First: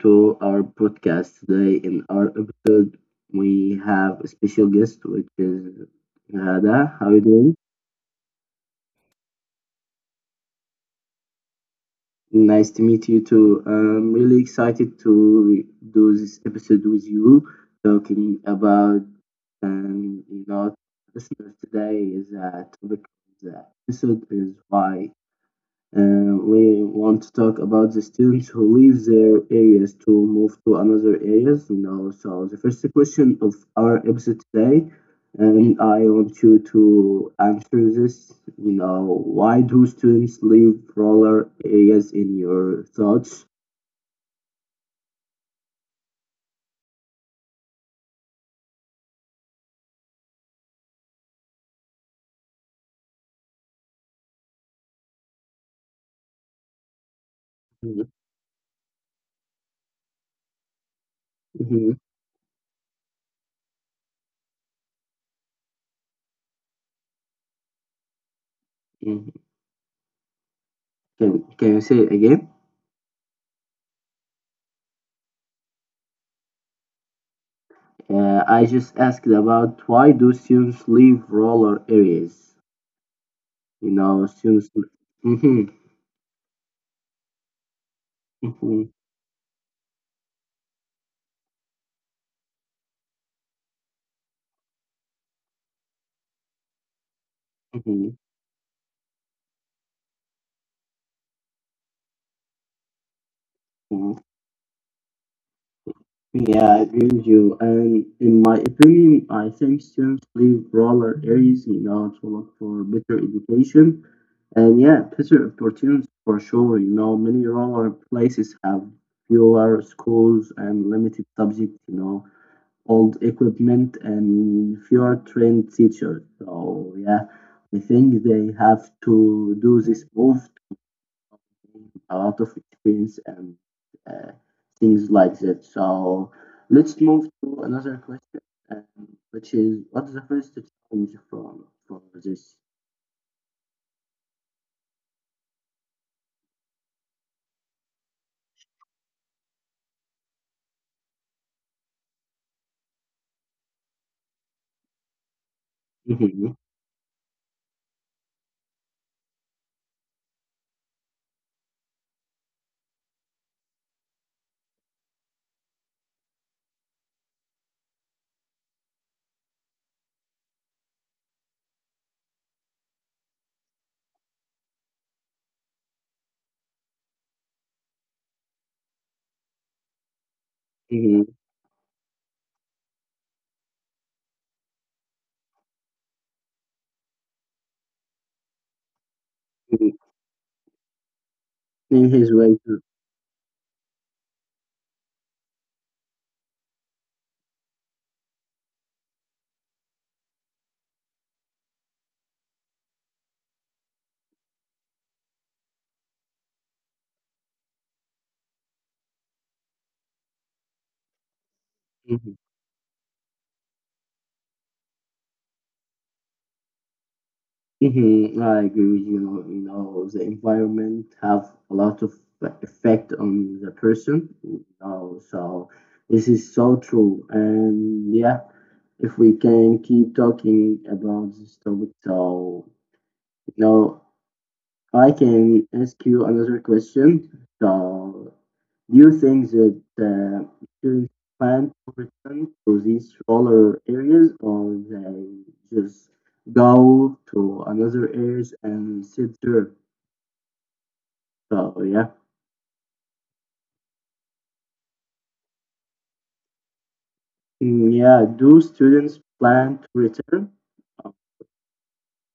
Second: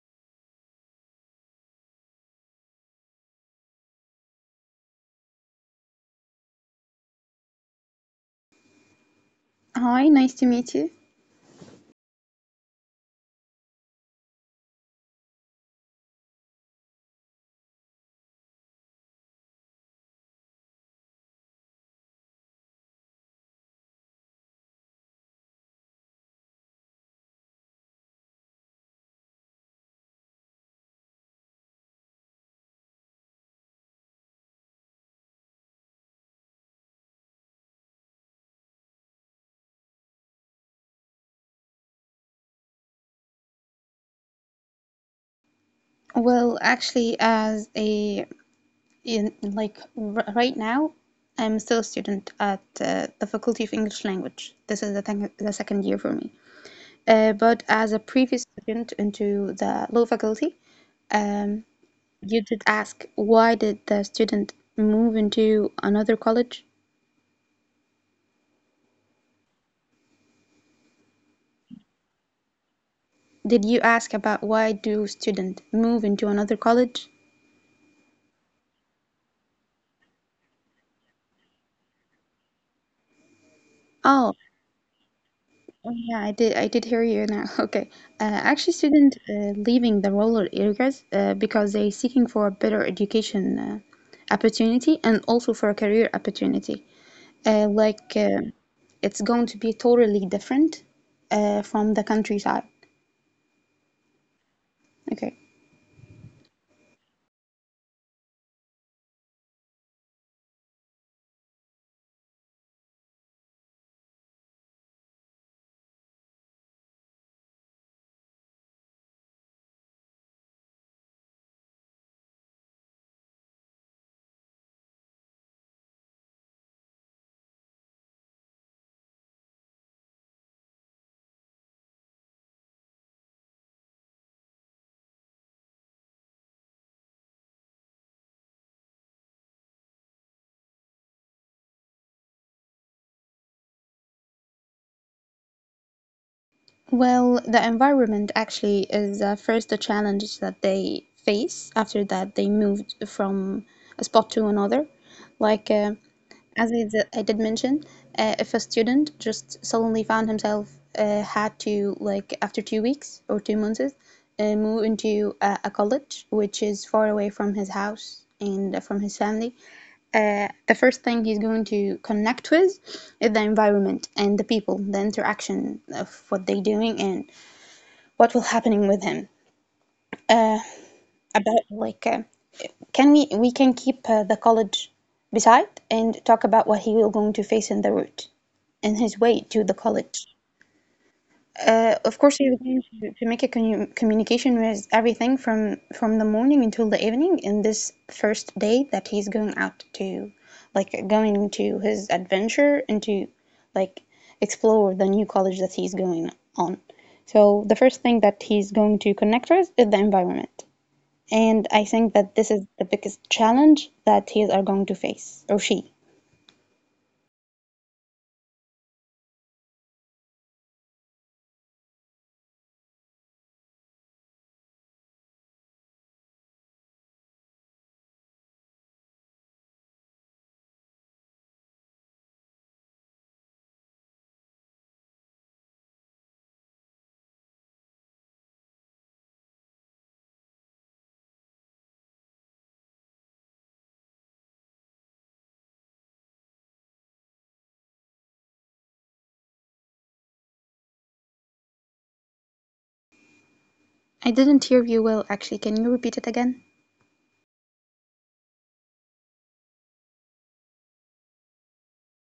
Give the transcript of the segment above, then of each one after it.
to our podcast. Today, in our episode, we have a special guest, which is Hada. How are you doing? Hi, nice to meet you. Nice to meet you too. I'm really excited to do this episode with you, talking about, and you know, listeners, today is a topic of the episode. Is why we want to talk about the students who leave their areas to move to another areas. You know, so the first question of our episode today, and I want you to answer this. You know, why do students leave rural areas in your thoughts? Well, actually, like, r right now, I'm still a student at the Faculty of English Language. This is the second year for me. But as a previous student into the law faculty, um, Mm-hmm. you did ask why did the student move into another college? Can Can you say it again? Did you ask about why do student move into another college? I just asked about why do students leave rural areas? You Oh. know, students. Mm-hmm. Oh, yeah, I did. I did hear you now. Okay, actually, Mm-hmm. students leaving the rural areas because they're seeking for a better education opportunity and also for a career opportunity. Like, Mm-hmm. It's going to be totally different from the countryside. Mm-hmm. Okay. Yeah, I agree with you. And in my opinion, I think students leave rural areas, you know, to look for better education, and yeah, better opportunities for sure. You know, many rural places have fewer schools and limited subjects, you know, old equipment and fewer trained teachers. So yeah, I think they have to do this move, a lot of experience and uh, things like that. So let's move to another question, which is what's the first challenge from for this? Well, the environment actually is first a challenge that they face after that they moved from a spot to another. Like, Hmm. as I did mention, if a student just suddenly found himself had to, like, after 2 weeks or 2 months, move into a college which is far away from his house and from his family, the first thing he's going to connect with is the environment and the people, the interaction of what they're doing and what will happening with him. Hmm. About, like, can we can keep the college beside and talk about what he will going to face in the route, in his way to the Hmm. college. Of In course, his you're way going to. to make a communication with everything from the morning until the evening in this first day that he's going out to, like going to his adventure and to, like, explore the new college that he's going on. So the first thing that he's going to connect with is the environment, and I think that Hmm. this is the biggest challenge that he are going to face or she. Hmm. I agree with you. You know, the environment have a lot of, like, effect on the person. You know, so this is so true. And yeah, if we can keep talking about this topic. So now, I can ask you another question. So, do you think that the insurance plan return to these smaller areas, or they just go to another areas and sit there? So, yeah. I didn't hear you well, actually. Can you repeat it again? Mm, yeah, do students plan to return? uh,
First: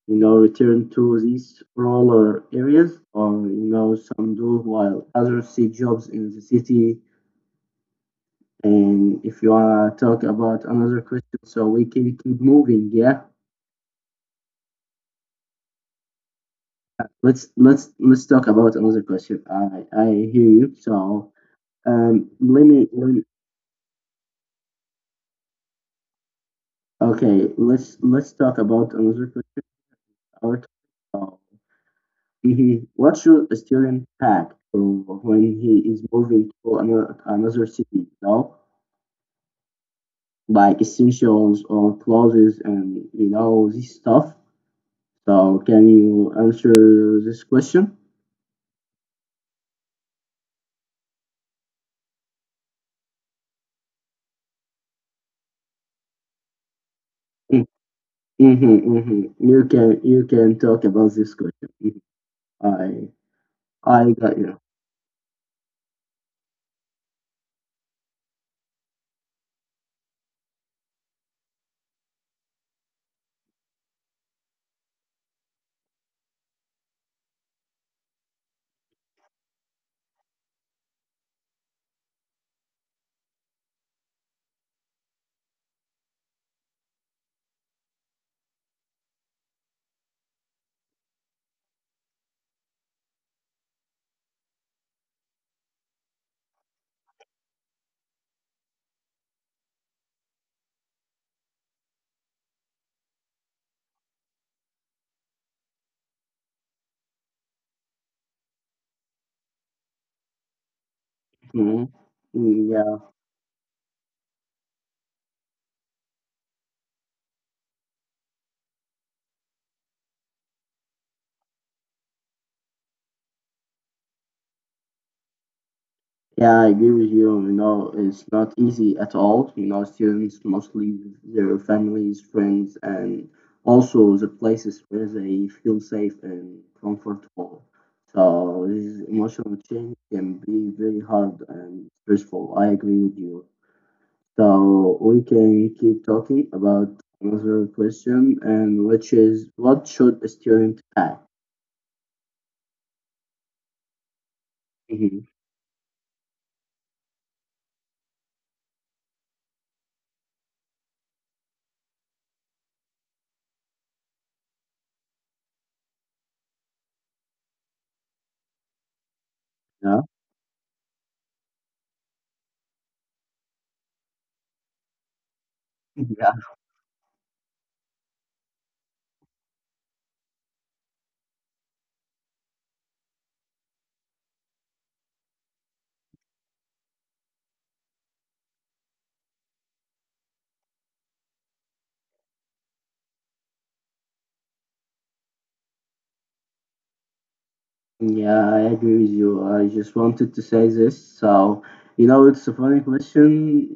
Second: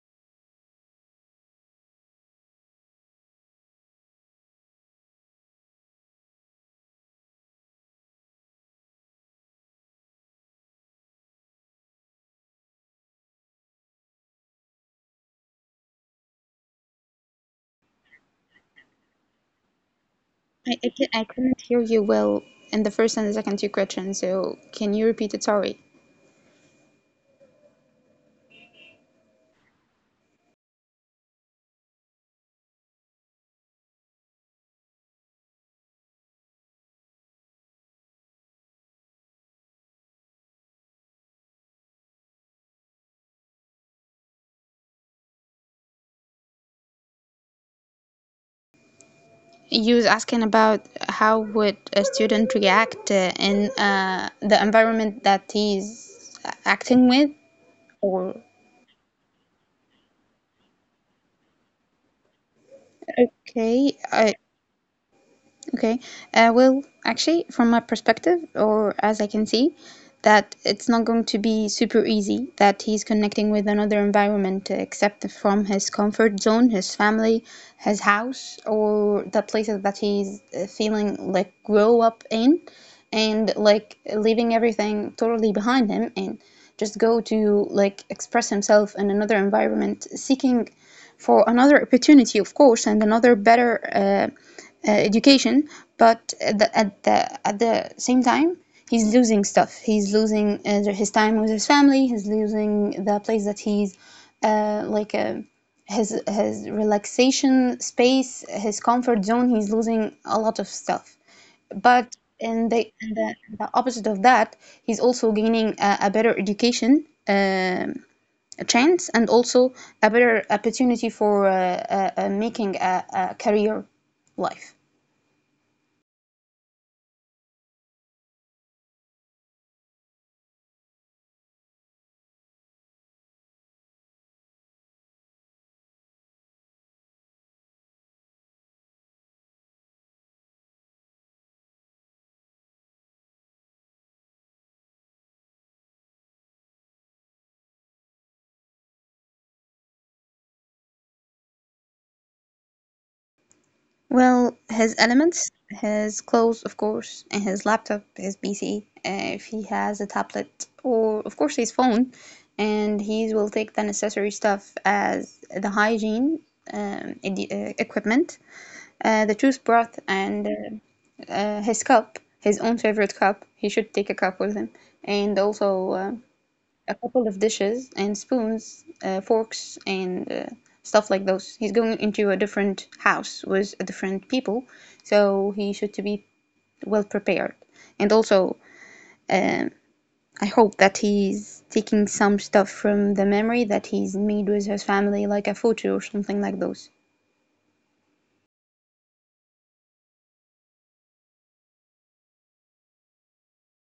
You know, return to these rural areas, or you know, some do while others seek jobs in the city. And if you wanna talk about another question, so we can keep moving. Yeah, let's talk about another question. I hear you. I So couldn't hear you um, well let in me the let first me- and the second two questions, so can you repeat it? Sorry. okay. Let's talk about another question. Our topic. So, mhm, what should a student pack for when he is moving to another city? You know, like essentials or clothes and you know this stuff. So can you answer this question? You was asking about how would a student react in the environment that he's acting with, or Mhm, mhm. You can talk about this question. Mhm. I okay, I got you. okay. Well, actually, from my perspective, or as I can see, that it's not going to be super easy that he's connecting with another environment except from his comfort zone, his family, his house, or the places that he's feeling like grow up in, and like leaving everything totally behind him and just go to like express himself in another environment, seeking for another opportunity, of course, and another better education, but at the same time, he's losing stuff. He's losing his time with his family. He's losing the place that he's like a his his relaxation space, his comfort zone. He's losing a lot of stuff. Mhm. But Mm, yeah, the opposite of that, he's also gaining a better education. A chance and also a better opportunity for making a career life. yeah, I agree with you. You know, it's not easy at all. You know, students mostly leave their families, friends, and also the places where they feel safe and comfortable. So this emotional change can be very hard and stressful. I agree with you. So we can keep talking about another question, and which is, what should a student pack? Well, his Hmm. elements, his clothes, of course, and his laptop, his PC, if he has a tablet, or of course his phone, and he will take the necessary stuff as the hygiene equipment, the toothbrush, Yeah. and his cup, his own favorite cup. He should take a cup with him, and also Yeah. a couple of dishes and spoons, forks, and stuff like those. He's going into a different house with a different people, so he should to be well prepared. And also, um, I hope that he's taking some stuff from the memory that he's made with his family, like a photo or something like those. Yeah, I agree with you. I just wanted to say this. So, you know, it's a funny question.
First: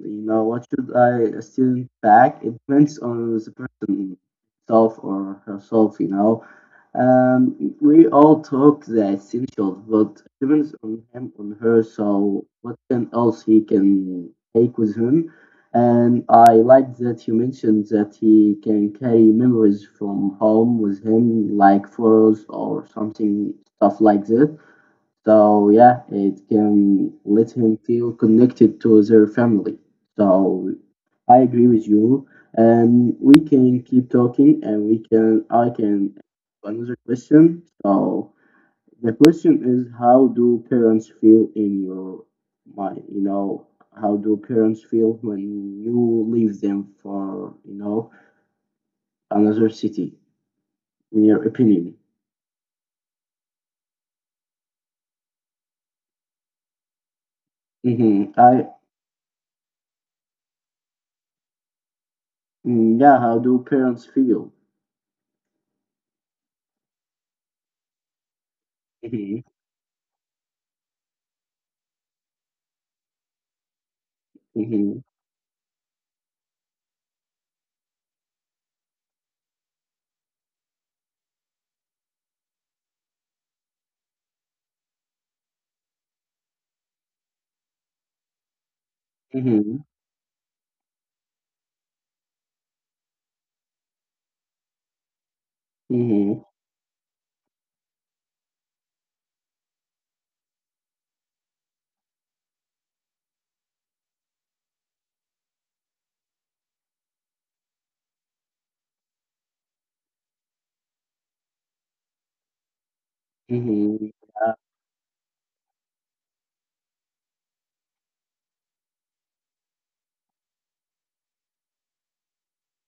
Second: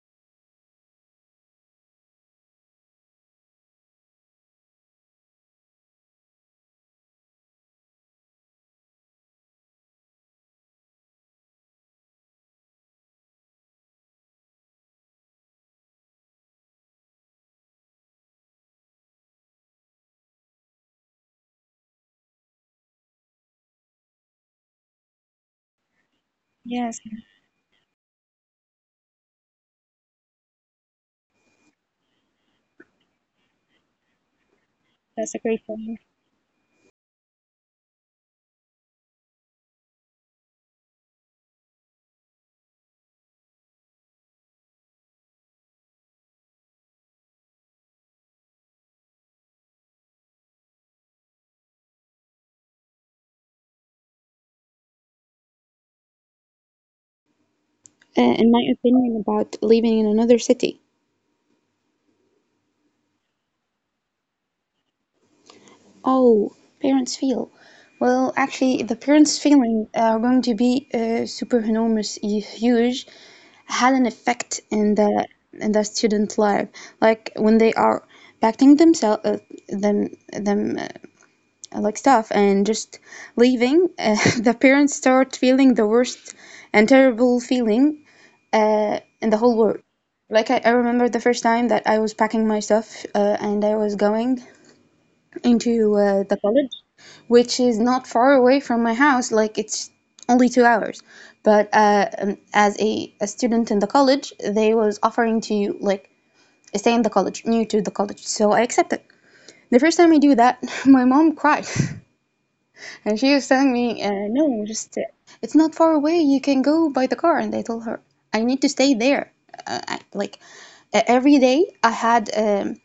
You know, what should I a student pack? It depends on the person himself or herself, you know. We all talk the essentials, but it depends on him on her. So, what can else he can take with him? And I like that you mentioned that he can carry memories from home with him, like photos or something, stuff like that. So, yeah, it can let him feel connected to their family. So, I agree with you. And we can keep talking and we can, I can, another question. So, the question is, how do parents feel in your mind? You know, how do parents feel when you leave them for, you know, another city, in your opinion? Hmm. In I, my opinion, about living in another city. mm, yeah, how do parents feel? Oh, parents feel. Well, actually, the Hmm. parents' feeling are going to be superenormous, huge, had an effect Hmm. in the student life. Like when they are packing themselves, them them like stuff, and just leaving, the parents start feeling the worst and terrible feeling in the whole Hmm. world. Like I remember the first time that I was packing my stuff and I was going into the college, which is not far away from my house. Like it's only 2 hours. But as a student in the college, they was offering to like stay in the college, new to the college. So I accepted. The first time I do that, my mom cried, and she was telling me, Hmm. "No, just it's not far away. You can go by the car." And I told her, "I need to stay there." Like, every day, I had.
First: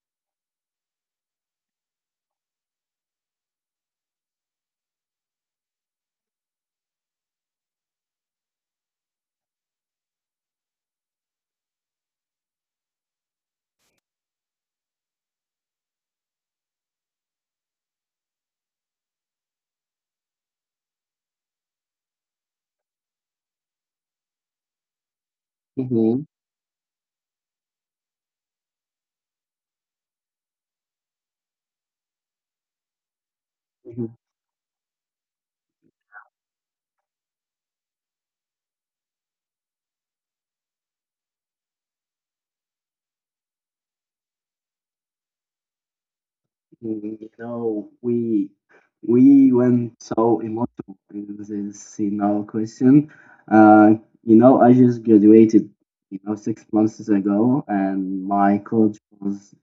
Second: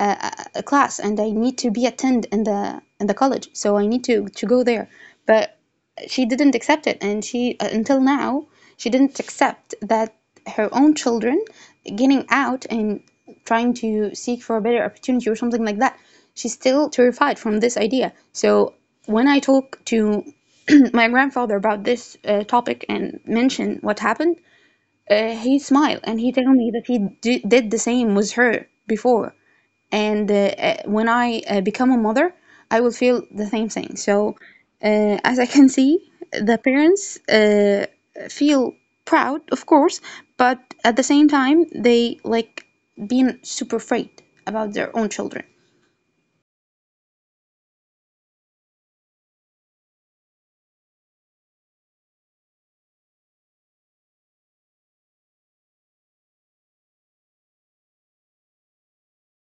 a, a class and I need to be attend in the college, so I need to go there. But she didn't accept it, and she until now she didn't accept that her own children getting out and trying to seek for a better opportunity or something like that. She's still terrified from this idea. So when I talk to my grandfather about this topic and mention what happened, he smiled and Hmm. he told me that he did the same with her before, and when I become a mother, I will feel the same thing. Hmm. So, as I can see, the parents feel proud, of course, but at the same time, they like being super afraid about their own children. You know, we went so emotional in this, you know, question. Uh, you know, I just graduated, you know, 6 months ago, and my college was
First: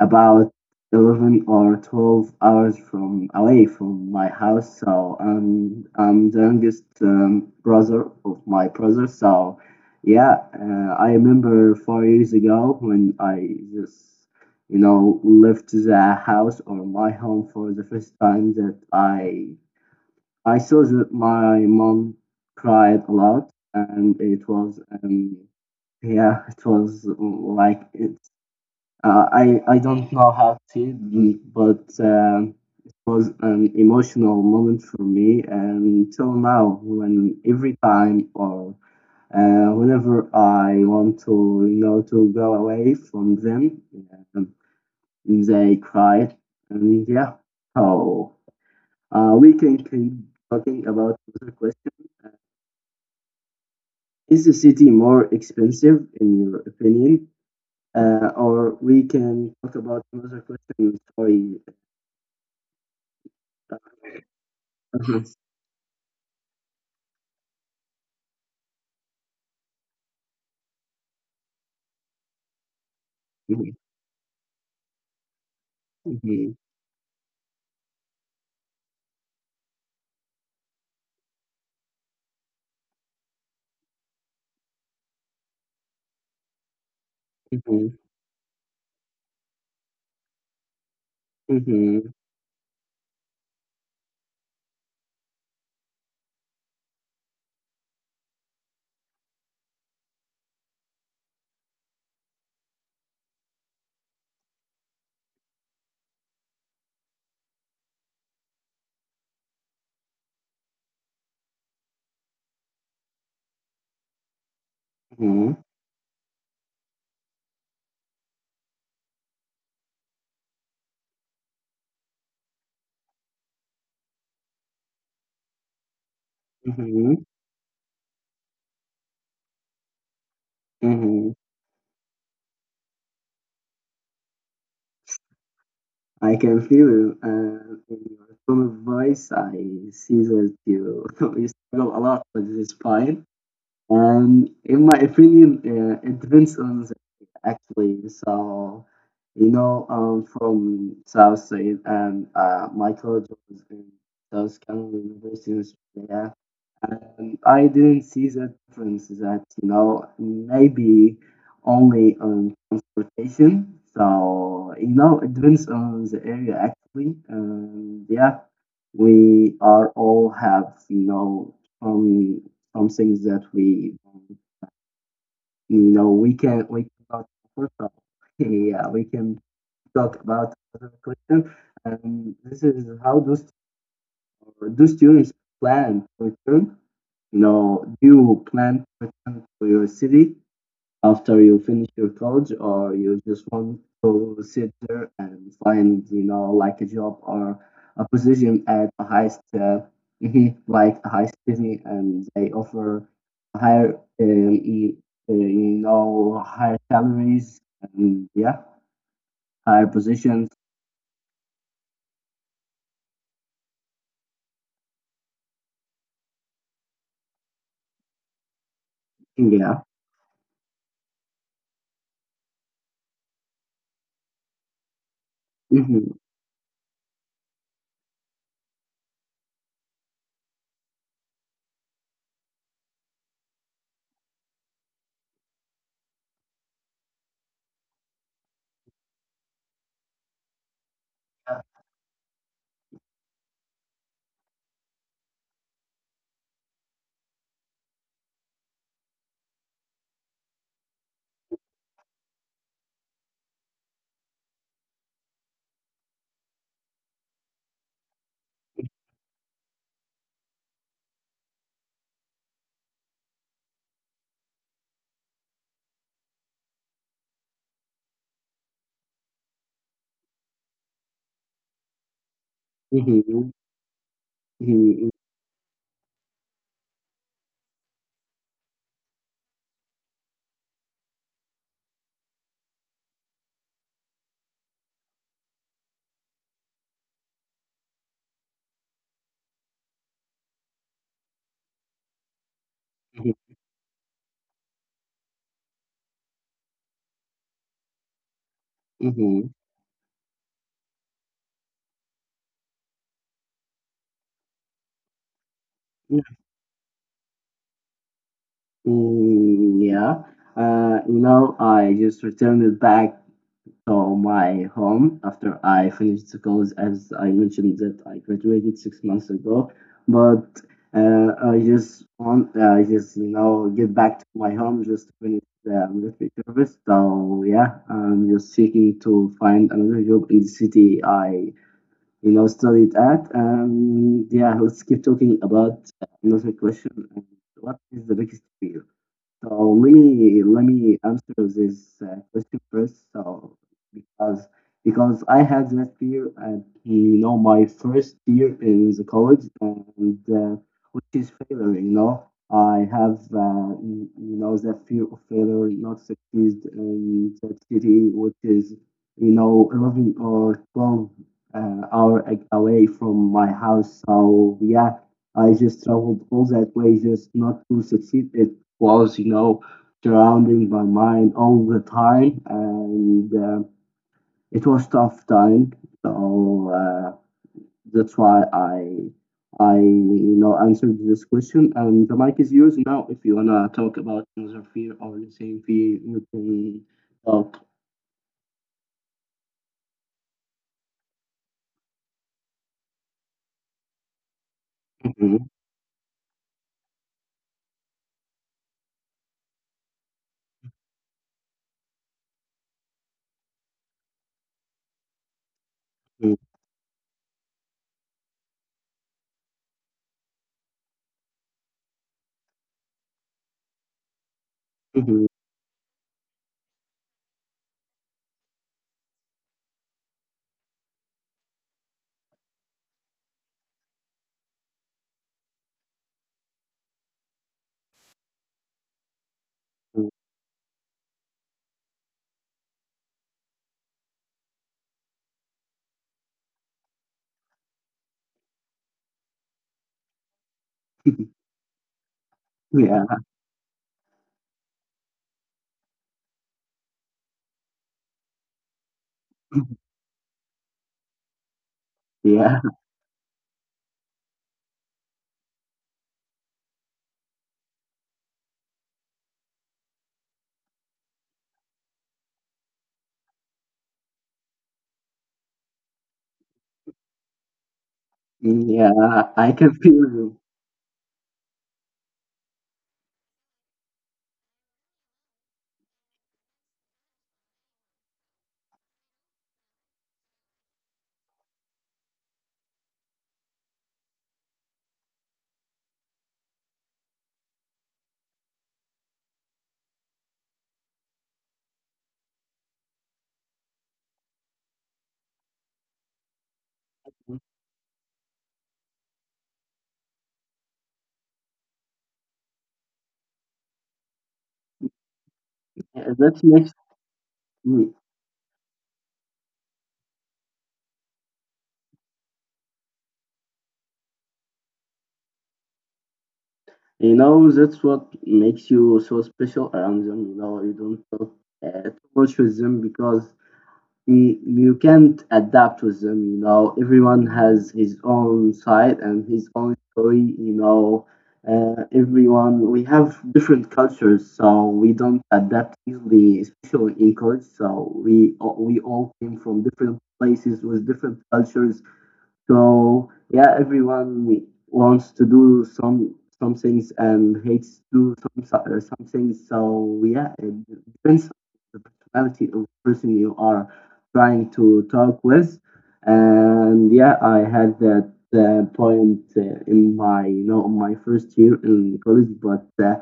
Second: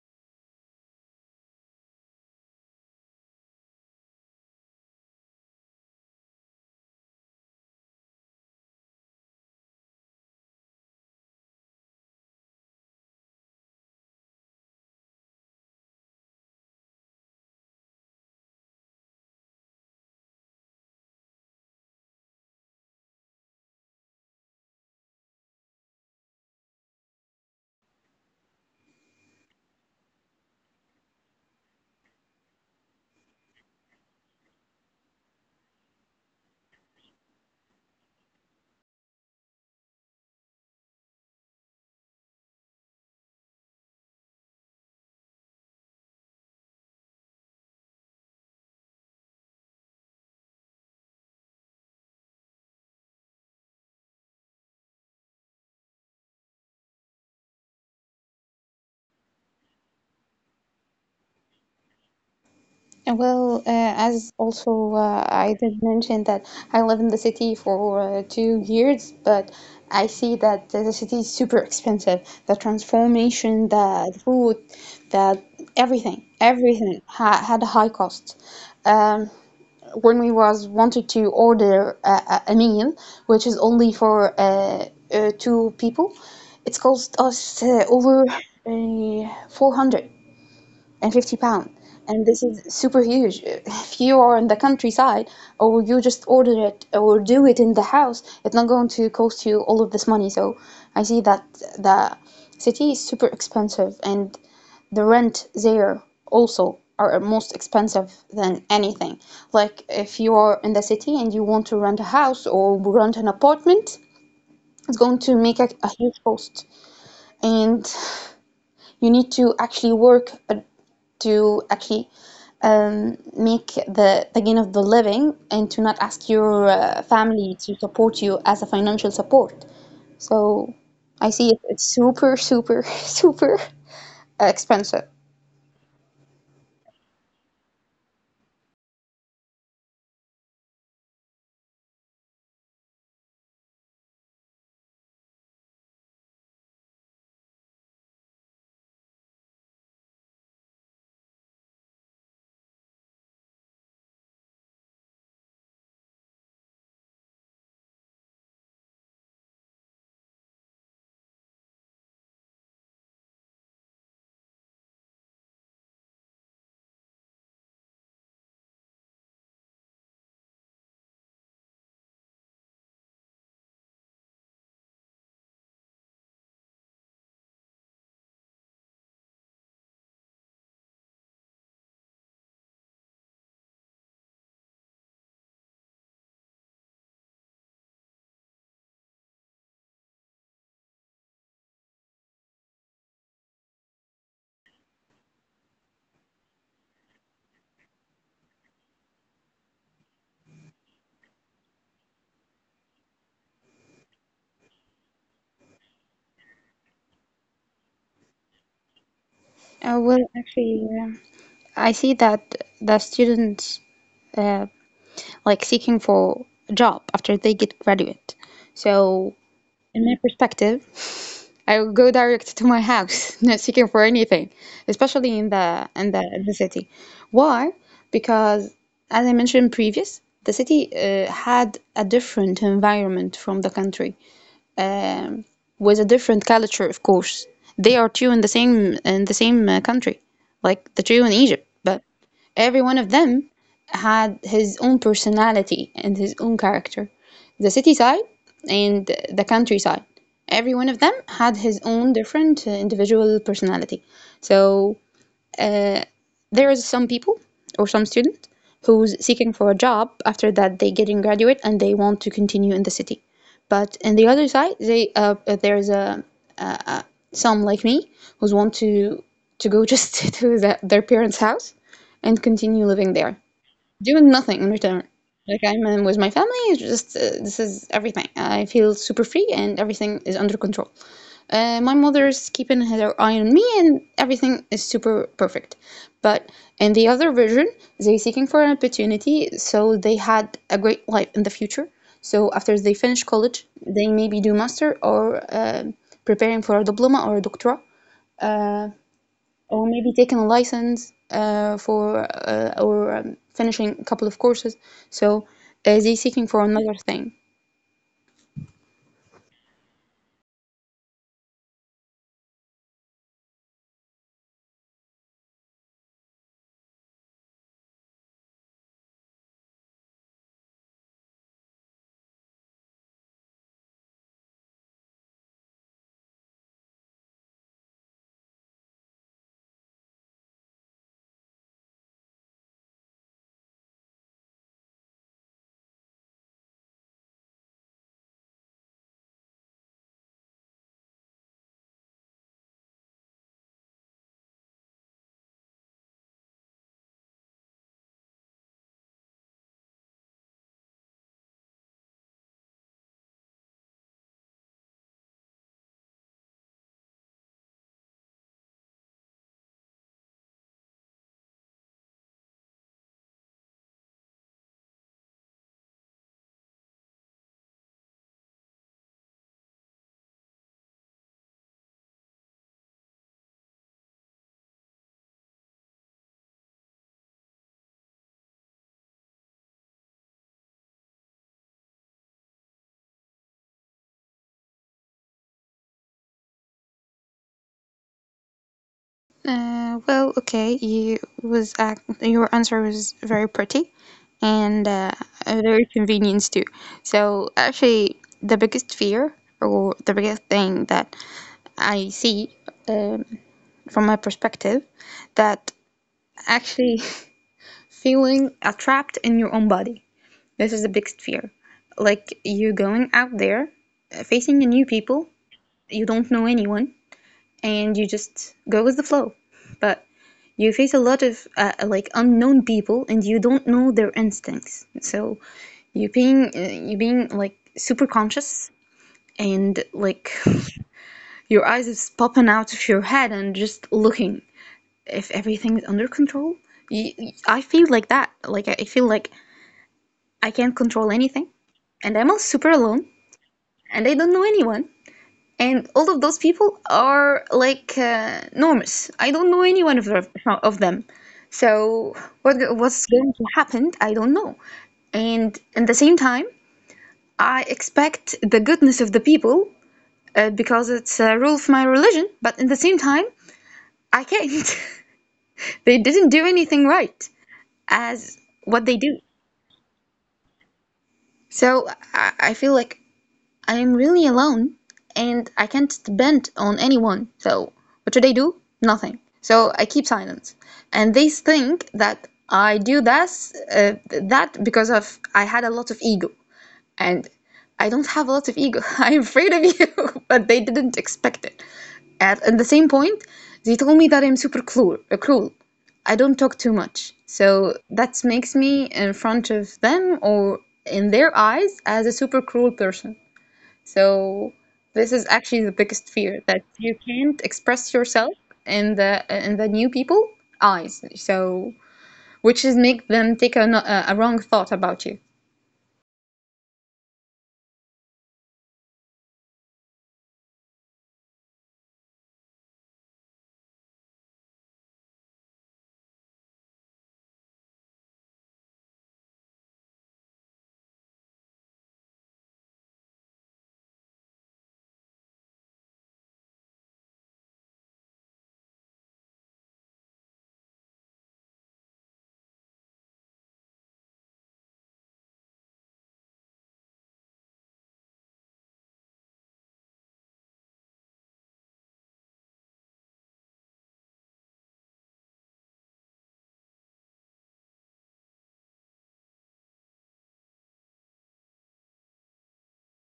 about 11 or 12 hours from away from my house. So I'm the youngest brother of my brother. So yeah, I remember 4 years ago when I just, you know, left the house or my home for the first time that I saw that my mom cried a lot, and it was yeah, it was like it, I don't know how to say it, but it was an emotional moment for me, and till now, when every time or whenever I want to, you know, to go away from them, um, they cry, and yeah. So we can keep talking about another question. Is the city more expensive, in your opinion? Or we can talk about another question. Sorry. Well, as also Mhm, I did mention that I live in the city for 2 years, but I see that the city is super expensive. The transformation, mhm, the food, the everything, mhm, everything ha had a high cost. Um, when we was wanted to order a meal, which is only for two people, it's cost us mhm, over 400 and 50 pound, mhm, and this is super huge if you are in the countryside, or you just order it or do it in the house, it's not going to cost you all of this money. So I see that the city is super expensive, and the rent there also are most expensive than anything. Like, if you are in the city and you want to rent a house or rent an apartment, it's going to make mhm, a huge cost. And you need to actually work to actually make the gain of the living and to not ask your mhm, family to support you as a financial support. So I mhm. see it, it's super, super, super expensive. I can feel you in your tone of voice. I see that you you struggle a lot with this spine. And in my opinion, it depends on the actually. So you know, from South Side, and my college was in South Carolina University in Australia. I didn't see the difference that, you know, maybe only on transportation. So, you know, it depends on the area actually. And yeah, we are all have, you know, some some things that we, you know, we cannot talk about. Yeah, we can talk about other question. And this is how those do students plan for term, no, do you plan to return to your city after you finish your college, or you just want to sit there and find, you know, like a job or a position at a highest, mhm, like a high city, and they offer higher, you know, higher salaries, and yeah, higher Well, positions. actually, yeah. I see that the students uh, like seeking for a job after they get graduate. So, Yeah. in my perspective, I will go direct to my house, not seeking for anything, especially in the Hmm. City. Why? Because as I mentioned previous, the city had a different environment from the country, um, with a different culture, of course. They are two in the same country, like the two in Egypt. But every one of them had his own personality and his own character. The city side and the countryside. Every one of them had his own different individual personality. So uh, there is some people or some student who's seeking for a job after that they get in graduate and they want to continue in the city, but on the other side, they there's some like me who's want to go just to their parents house and continue living there Hmm. doing nothing in return. Hmm. Like, I'm with my family, it's just this is everything. I feel super free and everything is under control. My mother's keeping her eye on me and everything is super perfect. But in the other version, they're seeking for an opportunity, so they had a great life in the future. So after they finish Hmm. college, they maybe do master or uh, preparing for a diploma or a doctorate, uh, Hmm. or maybe taking a license for or finishing a couple of courses. So they're seeking for another thing. Mm, yeah, you know, I just returned it back to my home after I finished the college, as I mentioned that I graduated 6 months ago. But I just you know get back to my home just to finish the military service. So yeah, I'm just seeking to find another job in the city I you know studied at. And yeah, let's keep talking about another question. What is the biggest fear? So let me answer this question first. So because because I had that fear, and you know, my first fear is the college, and which is failure. You know, I have you know that fear of failure, not succeed in that city, which is you know 11 or 12 hour away from my house. So yeah. I just traveled all that way just not to succeed was, you know, surrounding my mind all the time, and it was tough time. So that's why I you know answered this question, and the mic is yours now. If you wanna talk about another fear or the same fear, you can talk. Well, okay, you was your answer was very pretty and very convenient too. So actually, the biggest fear or the biggest thing that I see, um, from my perspective, that actually feeling trapped in your own body. This is the biggest fear. Like you going out there, facing new people, you don't know anyone, and you just go with the flow. But you face a lot of like unknown people, and you don't know their instincts. So you being like super conscious, and like your eyes is popping out of your head, and just looking if everything's under control. You, I feel like that. Like I feel like I can't control anything, and I'm all super alone, Yeah, and I don't know anyone. And all of those people are like enormous. I don't know any one of of them. So what yeah, what's going to happen? I don't know. And at the same time, I expect the goodness of the people because it's a rule of my religion. But at the same time, I can't. They didn't do anything right as mm, what they do. yeah. I can feel you. So I feel like I'm really alone and I can't depend on anyone. So, what should I do? Nothing. So, I keep silence. And they think that I do this, that because of I had a lot of ego. And I don't have a lot of ego. I'm afraid of you, but they didn't expect it. At the same point, they told me that I'm super cruel. I don't talk too much. So that makes me in front of them, or in their eyes, as a super cruel person. So this is actually the biggest Yeah, fear, that's that next. you can't express yourself in the new people eyes. So which is make them take a, no- a wrong thought about you. You know, that's what makes you so special around them. You know, you don't talk too much with them because you can't adapt with them. You know, everyone has his own side and his own story. You know, everyone, we have different cultures, so we don't adapt easily, especially in college. So we all came from different places with different cultures. So yeah, everyone wants to do some things and hates to do some, some things. So yeah, it depends on the personality of the person you are trying to talk with. And yeah, I had that point in my you know in my first year in college, but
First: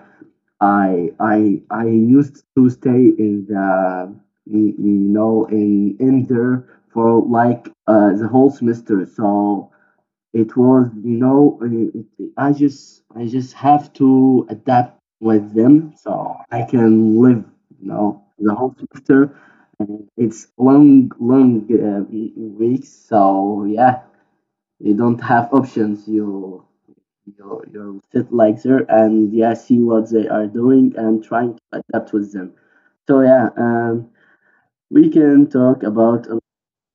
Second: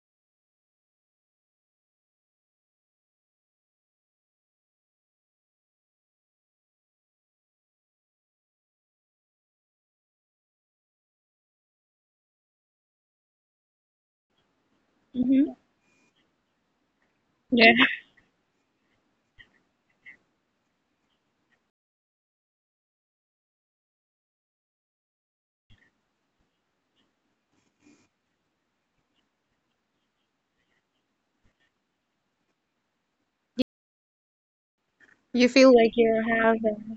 I used to stay in the you know in there for like the whole semester. So it was you know I just have to adapt with them so I can live you know the whole semester. And it's long long weeks. So yeah, you don't have options. You your fit like there, and yeah see what they are doing and trying to adapt with them. So yeah, we You can feel talk like you about. have a-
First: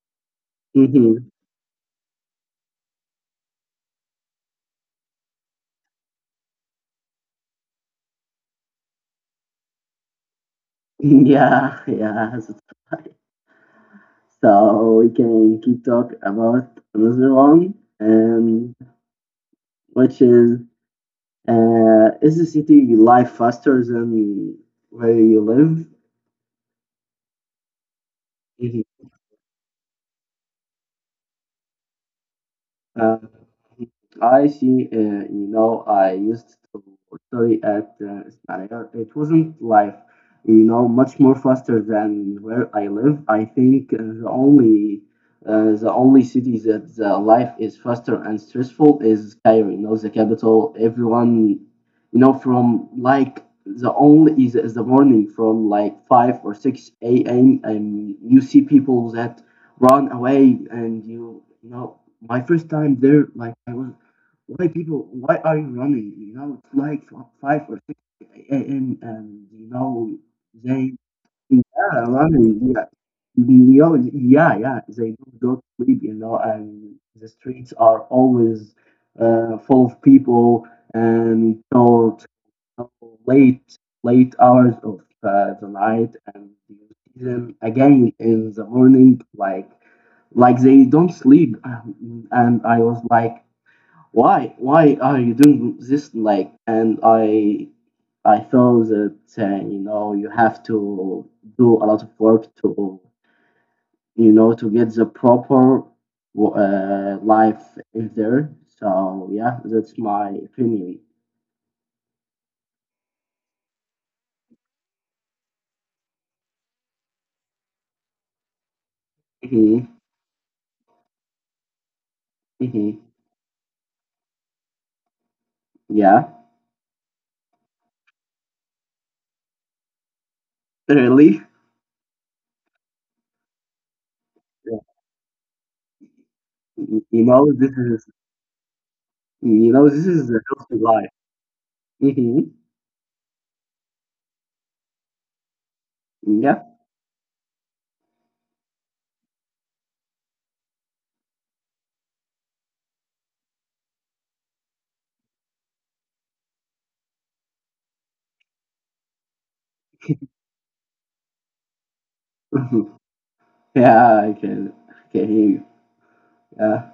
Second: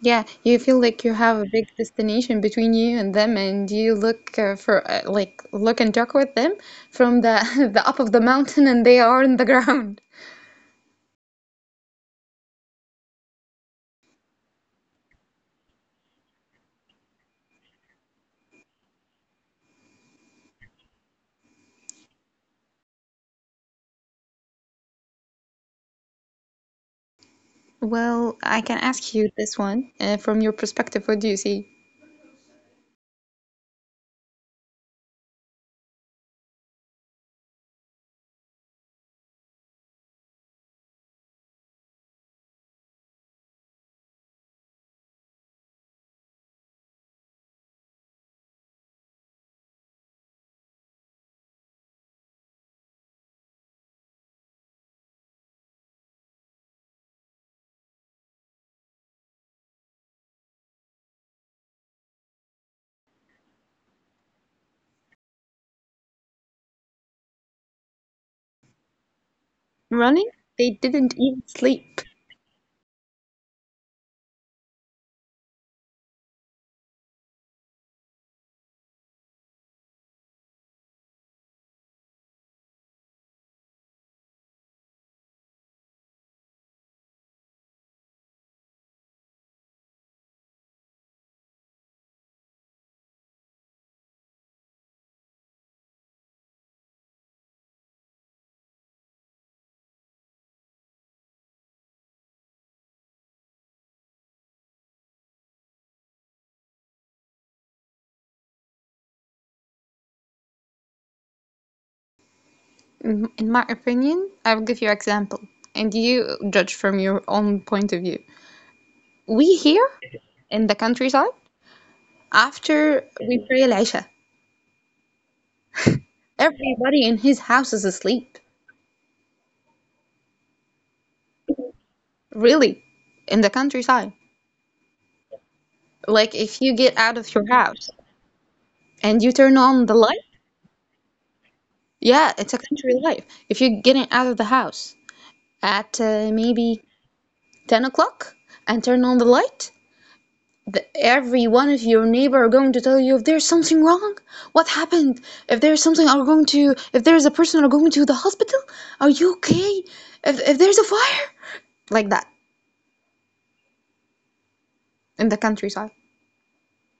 Yeah, you feel like you Yeah. have a big destination between you and them, and you look for like look and talk with them from the the up of the mountain, and they are in the ground. Yeah, that's right. So we can keep talk about another one, um which is the city life faster than where you live? Well, I can ask you this one from your perspective. What do you see? Uh, I see, you know, I used to study at Ismail. It wasn't like, you know, much more faster than where I live. I think the only, the only city that the life is faster and stressful is Cairo, you know, the capital. Everyone, you know, from like the only, is the morning from like 5 or 6 a.m. And you see people that run away, and my first time there, like I was, why are you running? You know, it's like 5 or 6 a.m. And you know Running? They they... didn't even sleep. Yeah, running, yeah. Yeah, yeah, they don't go to sleep, you know. And the streets are always full of people and so know, late hours of the night, and you see them again in the morning like they don't sleep. And I was like, why are you doing this? Like, and I thought that you know, you have to do a lot of work to, you know, to get the proper life in there. So yeah, that's my opinion. In my opinion, I'll give you example, and you judge from your own point of view. We here Mhm, in the countryside, after mhm. we pray al-Isha, Yeah. everybody in his house is asleep. Really? Really, in the countryside. Yeah. Like if you get out of You your know, this house is, and you turn you on the know, this light, is the healthy life. yeah, it's Hmm. a country life. If you're getting out of the house at Yeah. maybe 10 o'clock and turn on the light, every one of your neighbor are going to tell you if there's something wrong, what happened, if there's something are going to, if there's a person are going to the hospital, are you okay, if there's a fire, like that, Yeah, I in can the hear you. countryside. Yeah.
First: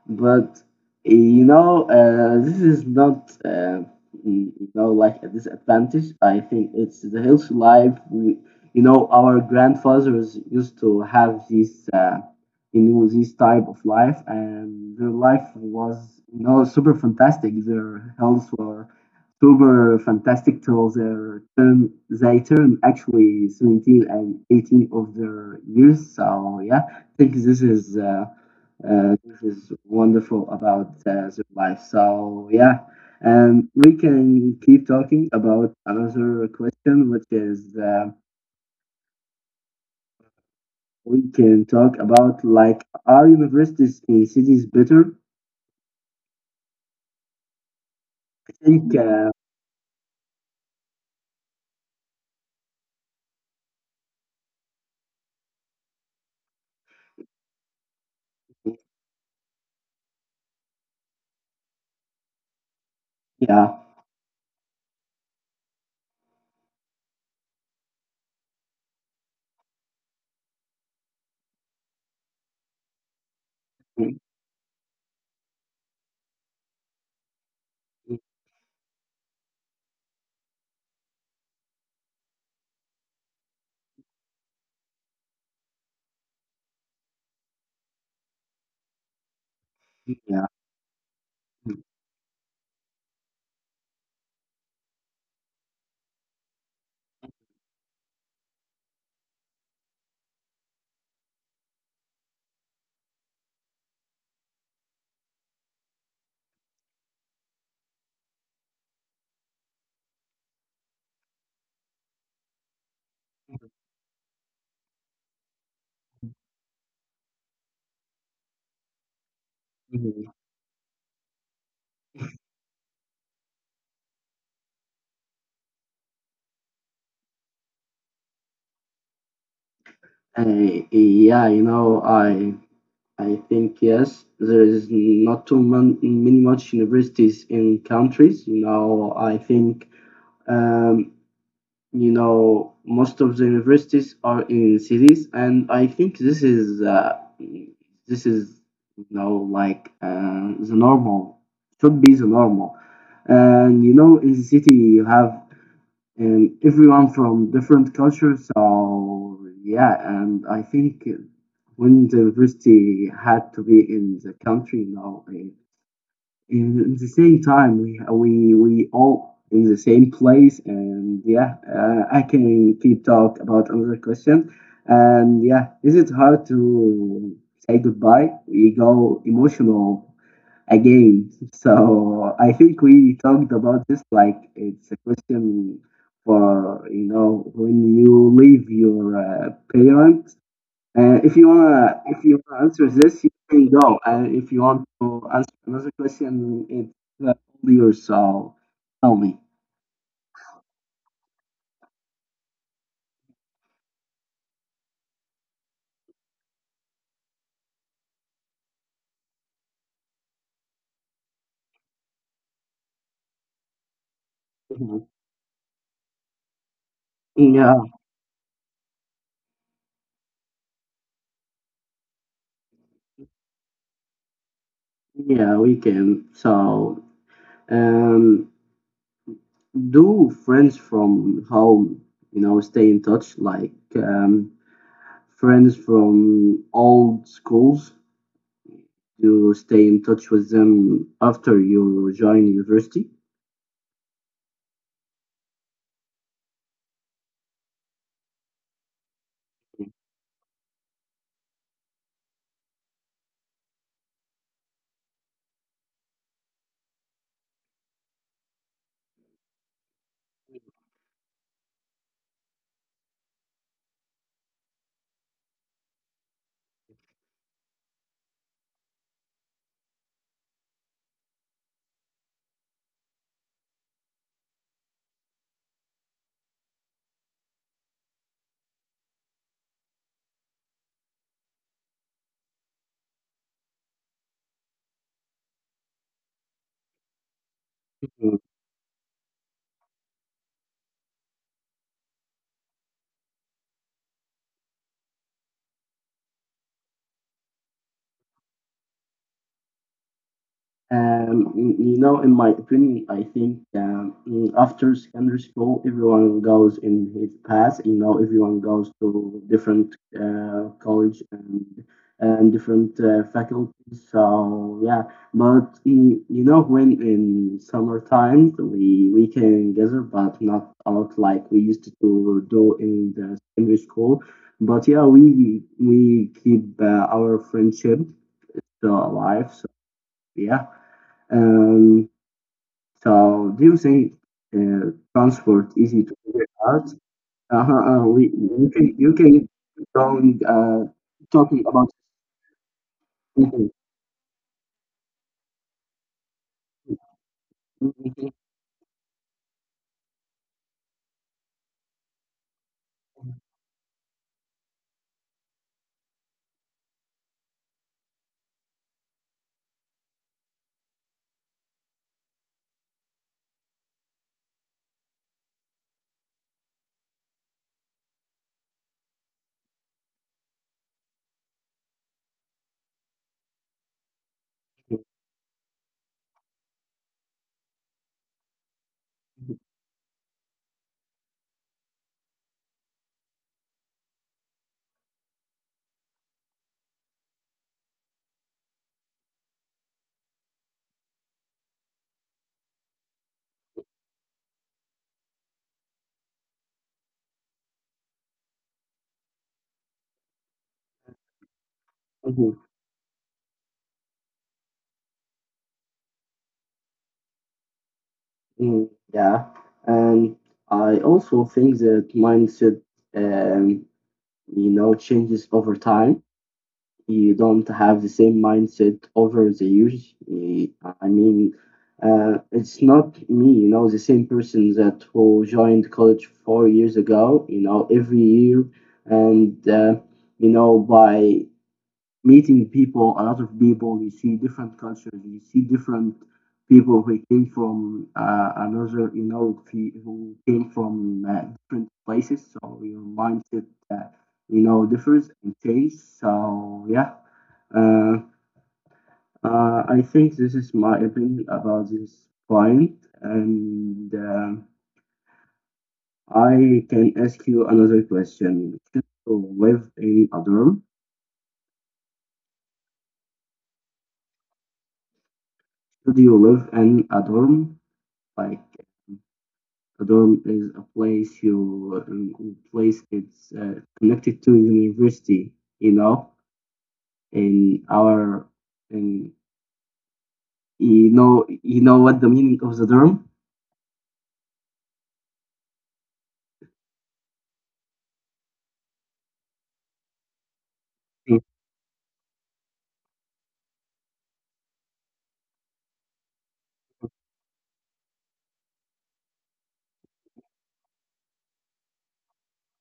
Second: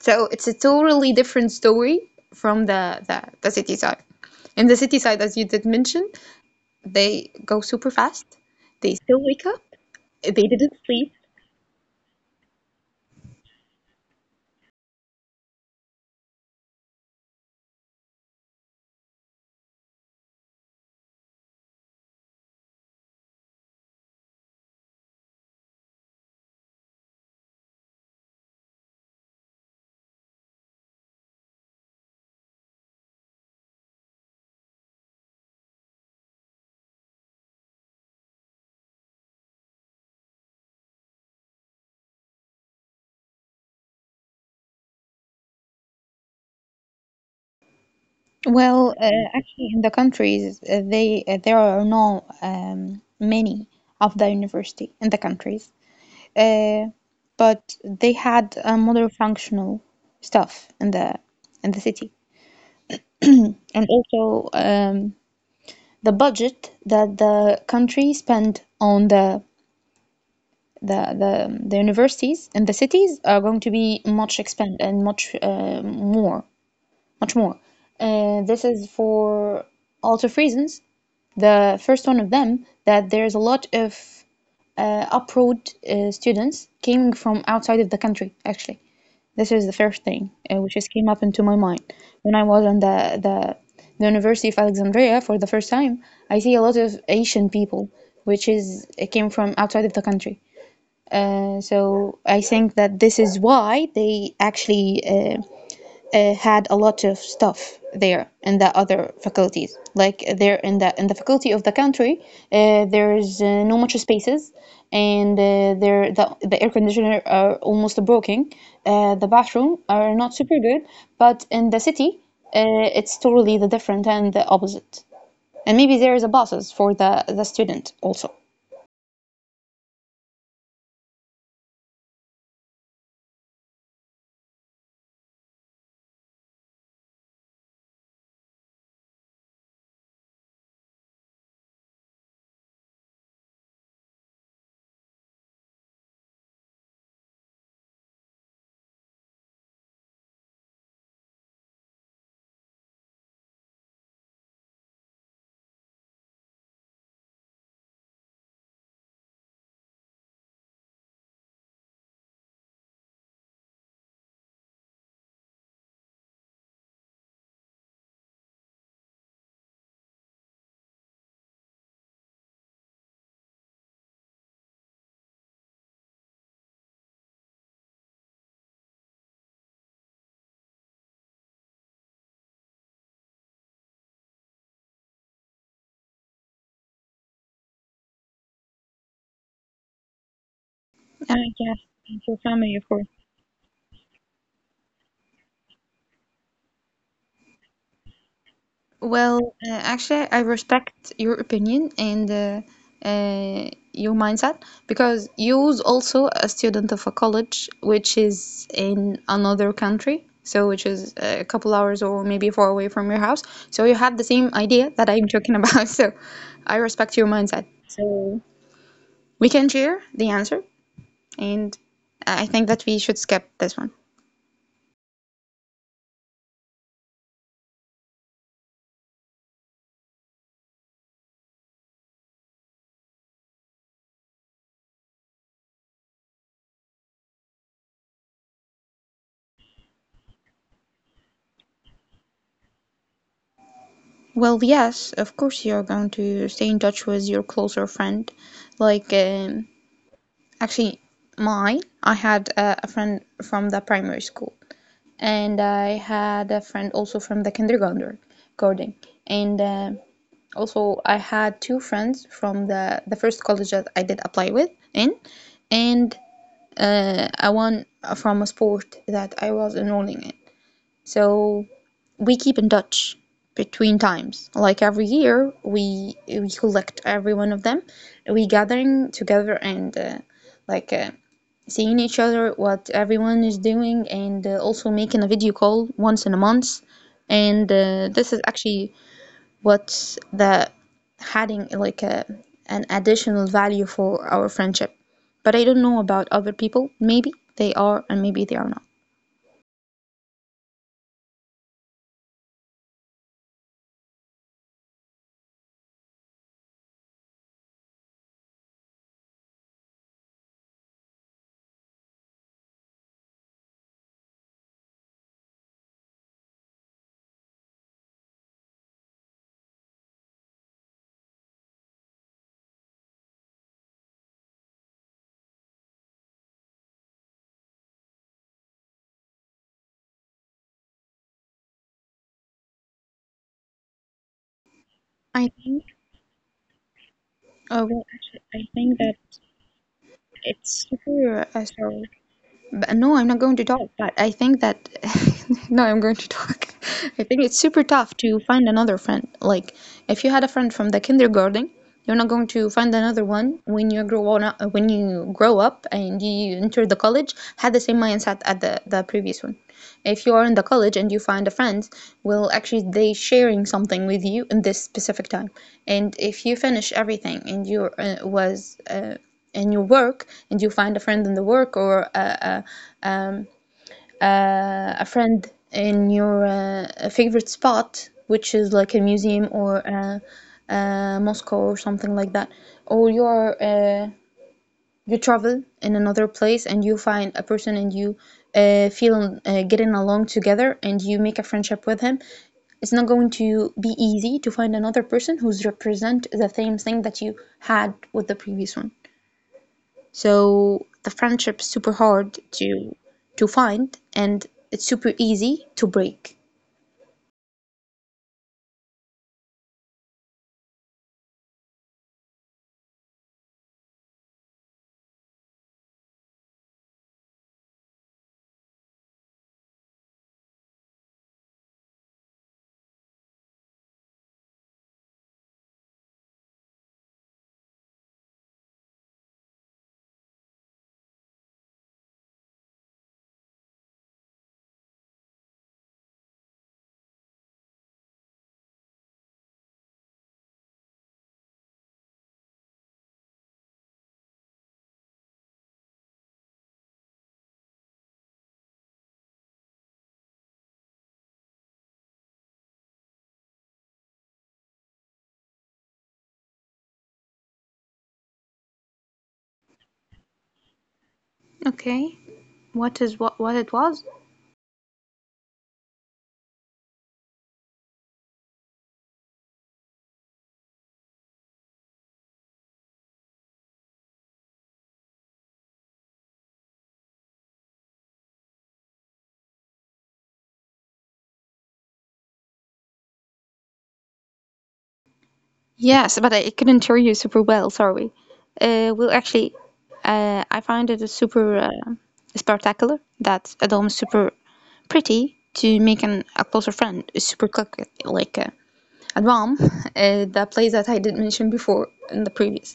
So it's a But totally you different know, story this from is the the, not the city side. you In the city know, side, as like you a did mention, disadvantage. I think it's they the go healthy super life. fast, We, they you still know, wake our up, they grandfathers didn't used sleep. to have this, you know, this type of life, and their life was, you know, super fantastic. Their health were super fantastic till their term. They turn actually 17 and 18 of their years. So yeah, I think this is. This is wonderful about their life. So yeah, and we can keep talking about another question, which is we can talk about, like, are universities in cities better? I Well, think actually, in the countries, they there are no many of the university in the countries, uh, but they had a model functional stuff in the city, Yeah, and also the budget that the country spend on the universities and the cities are going to be much expand and much much more. This is for a lot of reasons. The first one of them, that there's a lot of abroad students coming from outside of the country. Actually, this is the first thing yeah. Which just came up into my mind. When I was on the university of Alexandria for the first time, I see a lot of Asian people, which is it came from outside of the country. So I think that this is why they actually uh, had a lot of stuff there in the other faculties. Like there in the faculty of the country, there's no much spaces, and there the air conditioner are almost broken. The bathroom are not super good, but in the city, it's totally the different and the opposite. And maybe there is a buses for the student also. Uh, yeah, you know, I think yes, there is not too many much universities in countries. You know, I think, um, you know, most of the universities are in cities, and I think this is you know, like, the normal, should be the normal. And you know, in the city you have, everyone from different cultures. So yeah. And I think when the university had to be in the country, you know, in the same time we all in the same place. And yeah, I can keep talk about another question. And yeah, is it hard to say goodbye? We go emotional again. So I think we talked about this, like it's a question for, you know, when you leave your parents. If Uh, you yes, wanna, if and you for wanna answer family, of course. this, you can go. And if you want to answer another question, it's all yours. So tell me. Well, actually, I respect your opinion and your mindset, because you was also a student of a college which is in another country, so which is a couple hours or maybe far away from your house. So you had the same idea Mhm. that I'm talking about. So I respect your mindset. Yeah, So we can share the answer, and I think that we should skip this one. yeah, we can. So, um, do friends from home, you know, stay in touch, like, friends from old schools, you stay in touch with them after you join university? Well, yes, of course you're going to stay in touch with your closer friend, like. Actually, mine, I had a friend from the primary school, and I had a friend also from the kindergarten, and also I had two friends from the first college that I did apply with in. And a one from a sport that I was enrolling in. So we keep in touch between times. Like every year, we collect every one of them, we gathering together, and like seeing each other, what everyone is doing, and also making a video call once in a month. And this is actually what the adding like an additional value for our friendship. But I don't know about other people. Maybe they are, and maybe they are not. You know, in my opinion, I think, after secondary school, everyone goes in his path. You know, everyone goes to different college and different faculties. So yeah, but you know, when in summer times we can gather, but not out like we used to do in the secondary school. But yeah, we keep our friendship still alive. So yeah. Um, so do you think uh, I transport think. easy to figure out? Uh-huh. Oh well, we actually, I You can think you that can keep going it's super. talking about. Sorry. But no, I'm not going Mhm, to talk. But I think that no, I'm going to talk. I think it's super tough mhm, to find another friend. Like if you had a friend from the kindergarten, you're not going to find another one when you grow up and you enter the college had the same mindset at the previous one. If you are in the college and you find a friend, well, actually they sharing something with you in this specific time. And if you finish everything and you was in your work and you find a friend in the work or a mhm, uh, a friend in your favorite spot, which is like a museum or a, a mosque or something like that, or you travel in another place and you find a person and you feel getting along together and you make a friendship with him. It's not going to be easy to find another person who's represent the same thing that you had with the previous one. So the friendship's super hard mhm, to find, and it's super easy to break. mhm. Yeah, and I also think that mindset, um, you know, changes over time. You don't have the same mindset over the years. I mean, it's not me, you know, the same person that who joined college four years ago. You know, every year, and you know, by meeting people, a lot of people. You see different cultures. You see different people who came from, another, you know, who came from different places. So your mindset, you know, differs and changes. So yeah, uh, I think this is my opinion about this point. And I can ask you another question. Should you live in a dorm? Okay. What is what it was? Should you live in a dorm? Like, a dorm is a place you, place, it's connected to the university, you know, in our in you know, you know what the meaning of the dorm. Yes, but I couldn't hear you super well, sorry. Well, actually, I find it super spectacular, that a dome is super pretty to make a closer friend is super quick, like a dom, the place that I did mention before in the previous.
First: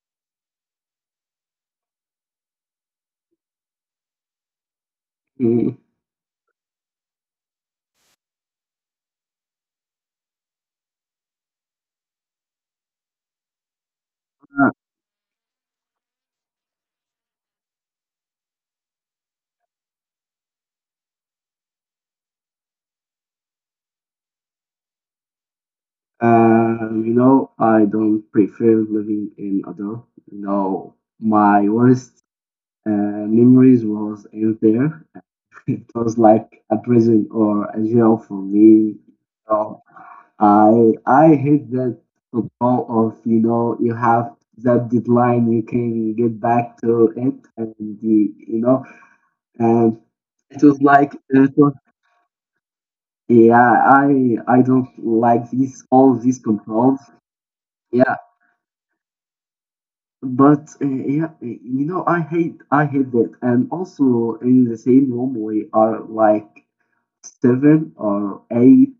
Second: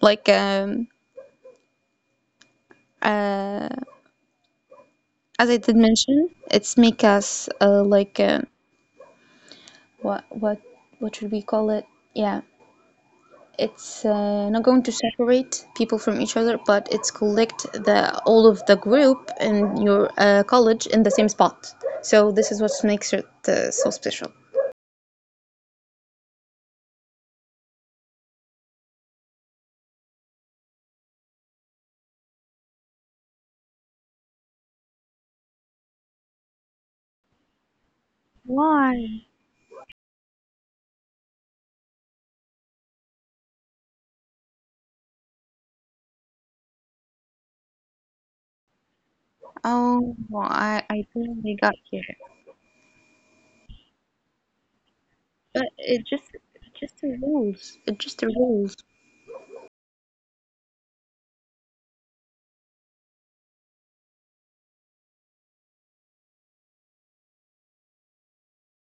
Like uh, as I did Mhm. mention, it's make us like what what what should we call it? Yeah, it's not going to separate people from each other, but it's collect the all of the group in your college in the same spot. So this is what makes it so special. You know, I don't prefer living in a dorm. You know, my worst memories was in there. It was like a prison or a jail for me. Why? I hate that football of, you know, you have that deadline you can get back to it and the, you know, and Oh, well, it was I like it barely was, got here, yeah, I don't like but these it all just these it's controls. just the rules. It's Yeah, just the rules. but yeah, you know, I hate that. And also in the same room we are like seven or eight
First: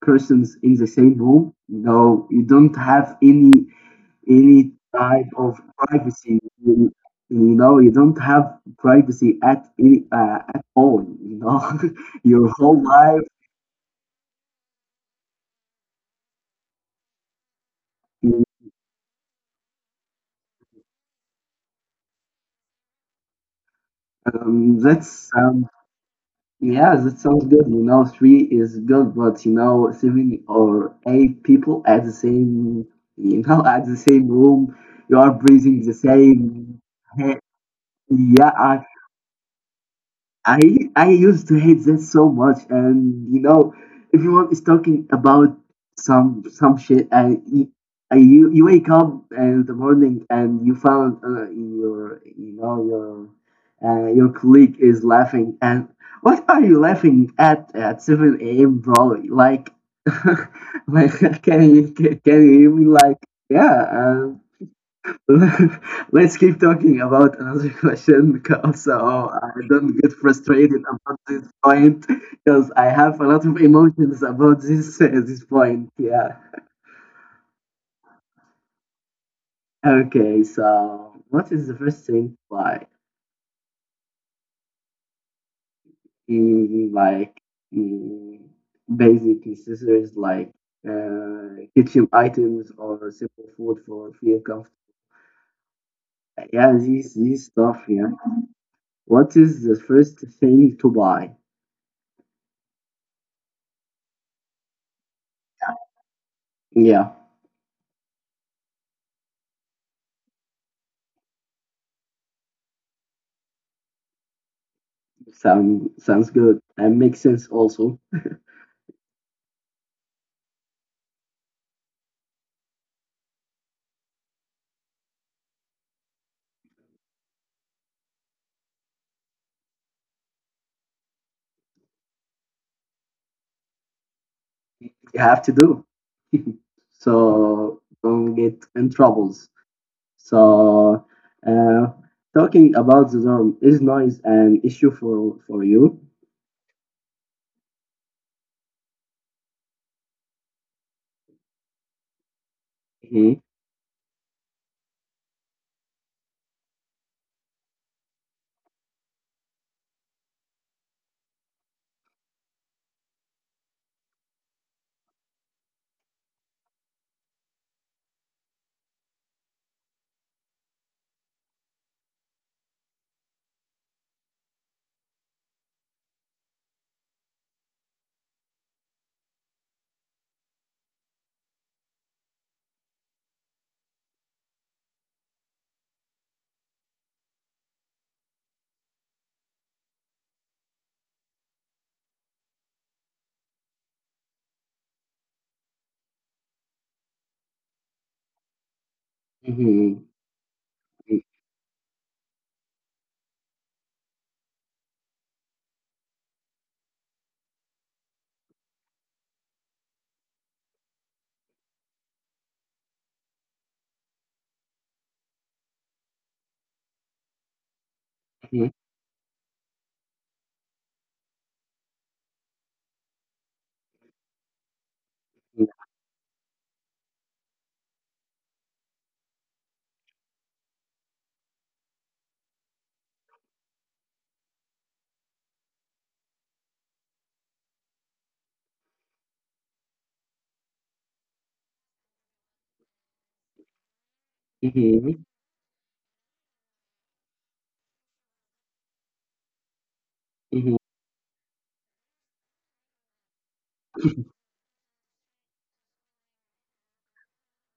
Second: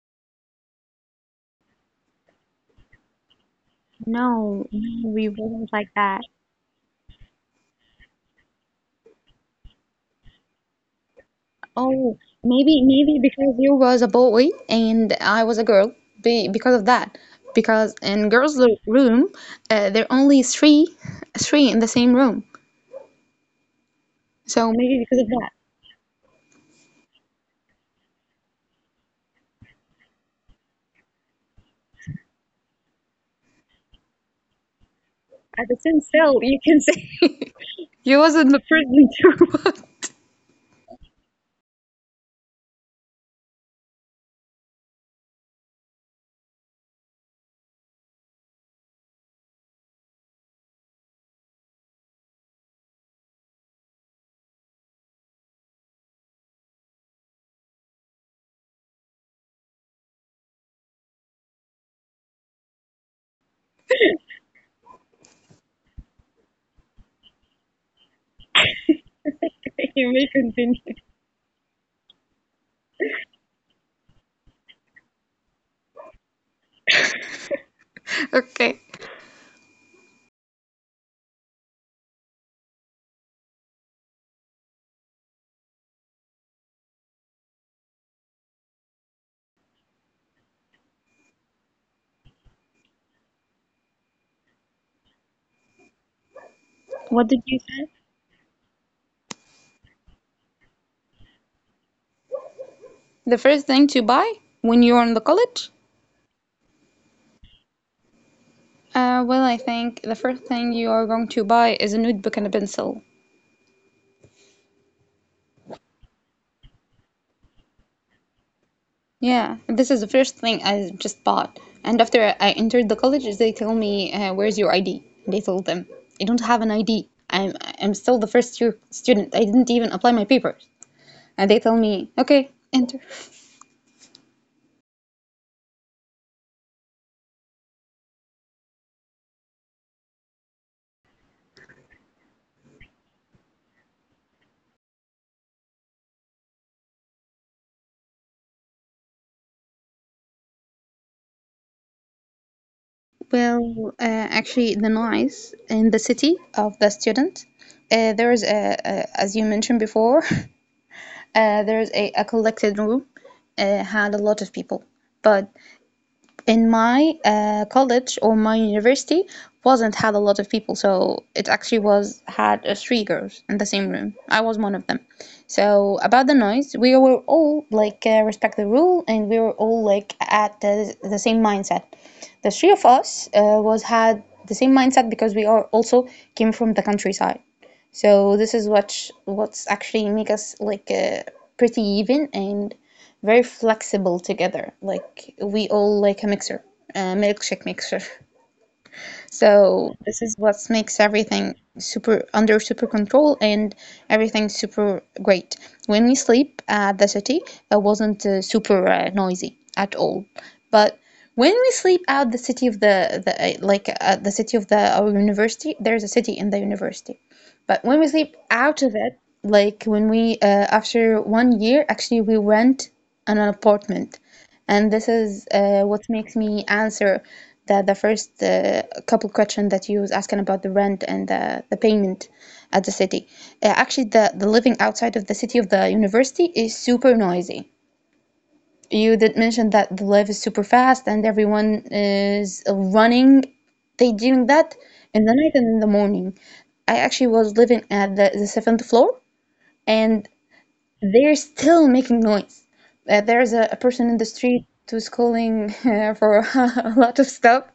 persons in the same room. You know, you don't have No, any no, type we of wasn't like that. privacy. You know, you don't have privacy at any at all. You know, Oh, your maybe whole maybe life. because you was a boy and I was a girl. Be because of that, because in girls' room, there are only three in the same room. So maybe because of That's that, Yeah, that sounds good. You know, three is good, but you know, seven or eight people at the same, you know, at the same room, you are at the breathing the same cell, you same. can say you was in Yeah, the prison too. I I used to hate that so much. And you know, everyone is talking about some shit. I You wake up in the morning and you found your, you know, your colleague is laughing, and what are you laughing at seven a.m., bro? Like, like, can you hear me? Like, yeah. Let's keep talking about another question, because oh, I don't get frustrated wasn't. about this point because I have a lot of emotions about this this point. Yeah. Okay. Okay. So, what is the first thing, like, in like in basic necessities like kitchen items or simple food for feel comfortable? Yeah, these What did these you stuff. say? Yeah. What is the first thing to buy? The first thing to buy when you're in the college? Yeah. Well, I think the first thing you are going to buy is a notebook and a pencil. Sound sounds good and makes sense also. Yeah, this is the first thing I just bought. And after I entered the college, they tell me, "Where's your ID?" And I told them, "I don't have an ID. I'm still the first year student. I didn't even apply my papers." And they tell me, "Okay, enter." You have to do. So don't get in troubles. So uh, talking about the dorm, is noise an issue for you? Mhm, Well, actually, the noise in the city of the student, there is a as you mentioned before, there is a collected room had a lot of people, but in my college or my university wasn't had a lot of people, so it actually was had three girls in the same room, I was one of them. So about the noise, we were all like respect the rule, and we were all like at the same mindset. The three of us was had the same mindset, because we are also came from the countryside. So this is what's actually make us like pretty even and very flexible together. Like we all like a mixer, a milkshake mixer. So mhm, this is what makes everything super under super control and everything super great. When we sleep at the city, it wasn't super noisy at all. But when we sleep out the city of the city of the our university, there's a city in the university. But when we sleep mhm, out of it, like when we after 1 year, actually we rent an apartment, and this is what makes me answer the first couple question that you was asking about the rent and the payment at the city. Actually, the living outside of the city of the university is super noisy. You did mention that the life is super fast and everyone is running. They doing mhm, that mhm, in the night and in the morning. I actually was living at the seventh floor, and mhm. they're still making noise. There's a person in the street who's calling for a lot of stuff,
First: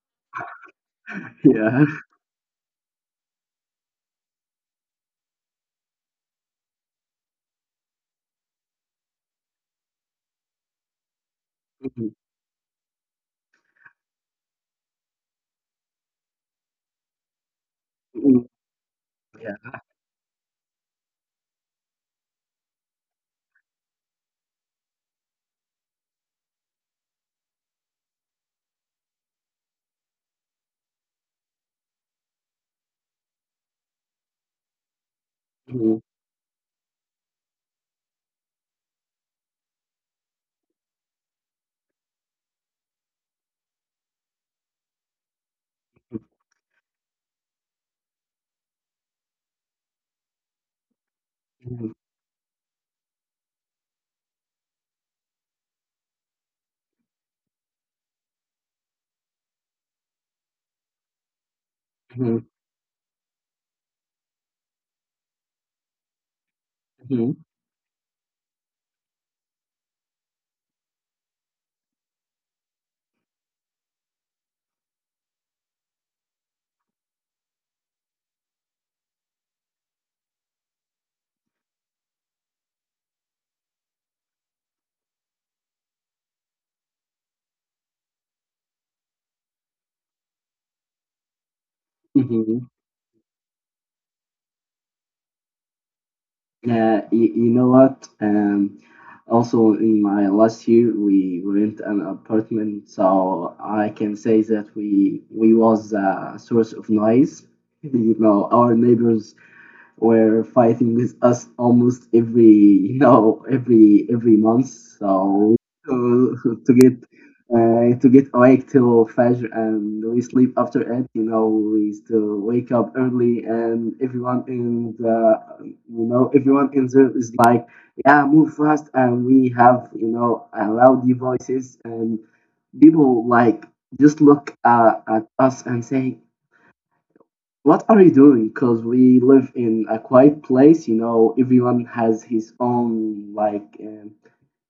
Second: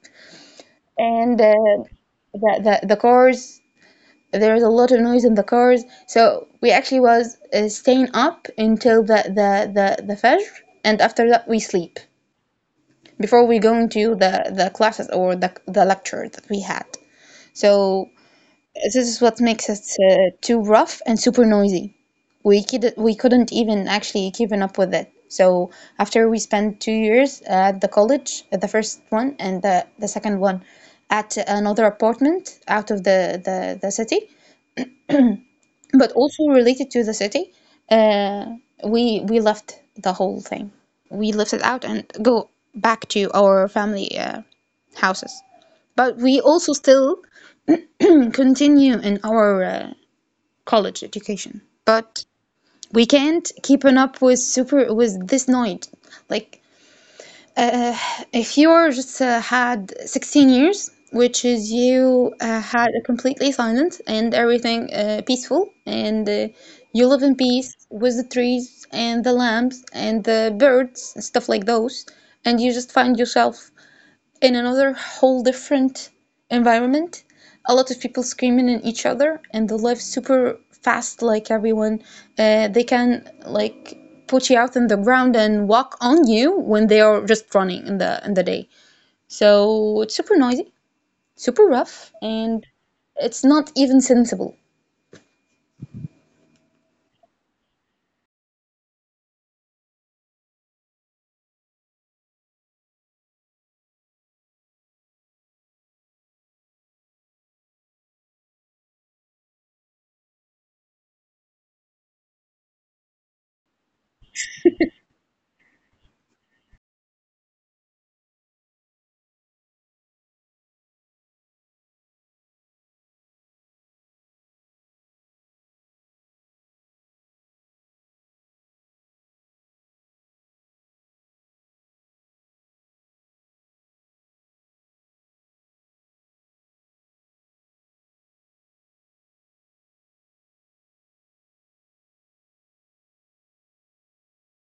and Yeah. the cars. There's a lot of noise in the cars. So we actually was staying up until the fajr, and after that we sleep before we go into the classes or the lecture that we had. So Mhm, mhm. this is what makes Yeah. it too rough and super noisy. We couldn't even actually keeping up with it. So after we spent 2 years at the college, at the first one and the second one, at another apartment out of the city, Mhm, but also related to the city, uh, we left the whole thing. We left it out and go back to our family houses. But we also still continue in our college education, mhm, but we can't keeping up with super with this noise. Like if you're just had 16 years, which is you mhm, had a completely silent and everything peaceful, and you live in mhm, peace with the trees and the lamps and the birds and stuff like those, and you just find yourself in another whole different environment. A lot of people screaming at each other, and they live super fast. Like everyone, they can like put you out on the ground and walk on you when they are just running in the day. So it's super noisy, super rough, mhm. and it's not even sensible. You, you know what? Also, in my last year, we rent an apartment, so I can say that we was a source of noise. You know, our neighbors were fighting with us almost every you know every month. So to, to get to get awake till Fajr and we sleep after it. You know, we still wake up early and everyone in there is like, yeah, move fast, and we have, you know, loudy voices, and people like just look at us and say, what are you doing? Because we live in a quiet place. You know, everyone has his own, like,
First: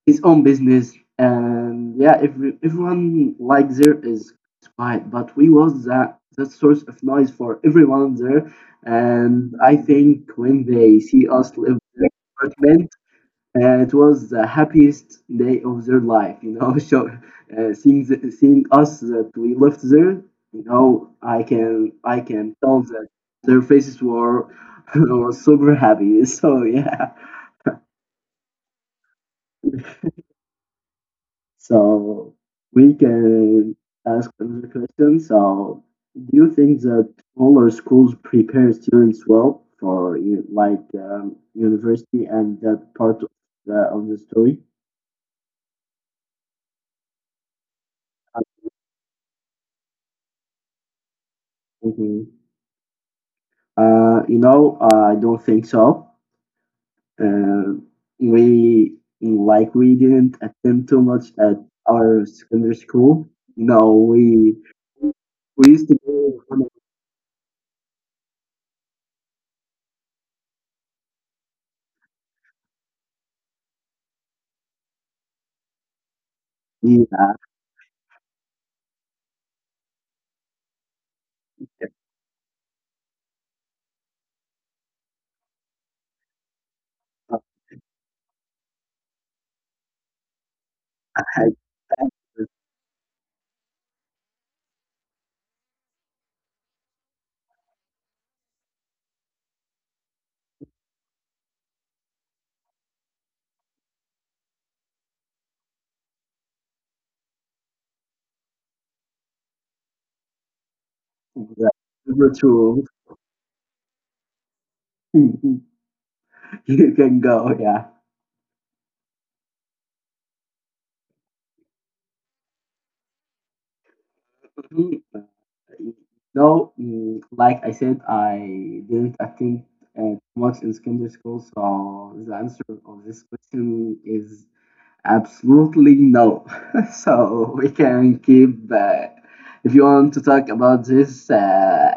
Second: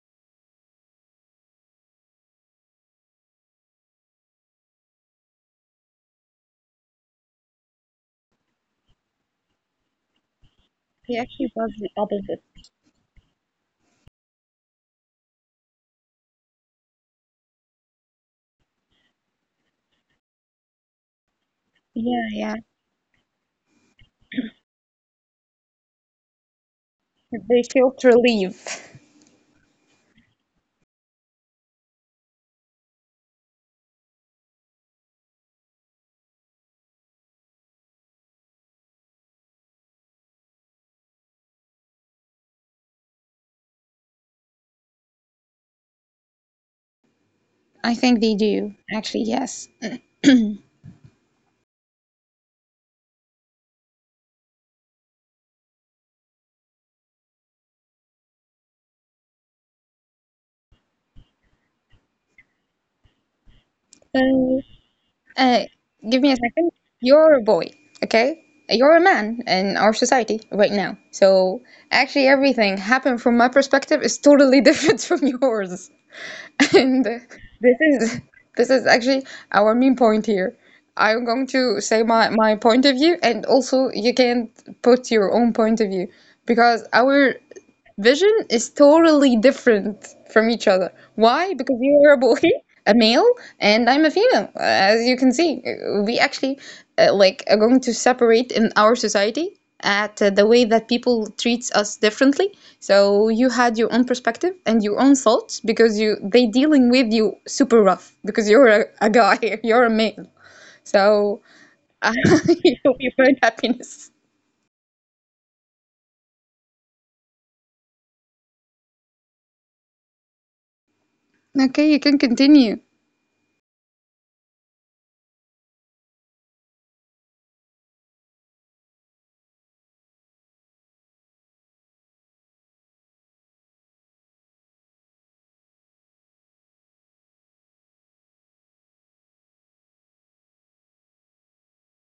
his own business. And yeah, everyone, like, there is quiet. But we was that, that source of noise for everyone there. And I think when they He see actually us does live the in opposite. apartment, and it was the happiest day of their life. You know, so seeing us that we left there, you know, I can I Yeah, yeah. can tell that their faces were were super happy. So yeah, They feel to leave. so we can ask another question. So, do you think that smaller schools prepare students well for you, like, university and that part of of the story? I think they do, actually, yes. Mhm. You know, I don't think so. Uh, we, like, we didn't attend too much at our secondary school. No, So Uh, we used to Give me a go on second. You're a boy, okay? You're a man in our society right now. So actually, everything happened from my perspective is totally different from yours. And the this is this is actually our main point here. I'm going to say my point of view, and also you can't put your own point of view because our uh, vision is totally different from each other. Why? hikers, Because you are a boy, a male, and I'm a female. As you can see. We actually like are going to separate in our society at the way that people treats us differently. So you had your own perspective and your own thoughts because you they dealing with you super rough because you're a guy, you're a male. So the uh, river you tour. you find happiness. You can go, yeah. Okay, you can continue. Mhm. No, mm, like I said, I didn't attend much in secondary school, so the answer of this question is absolutely no. So we can keep. If you want to talk about this,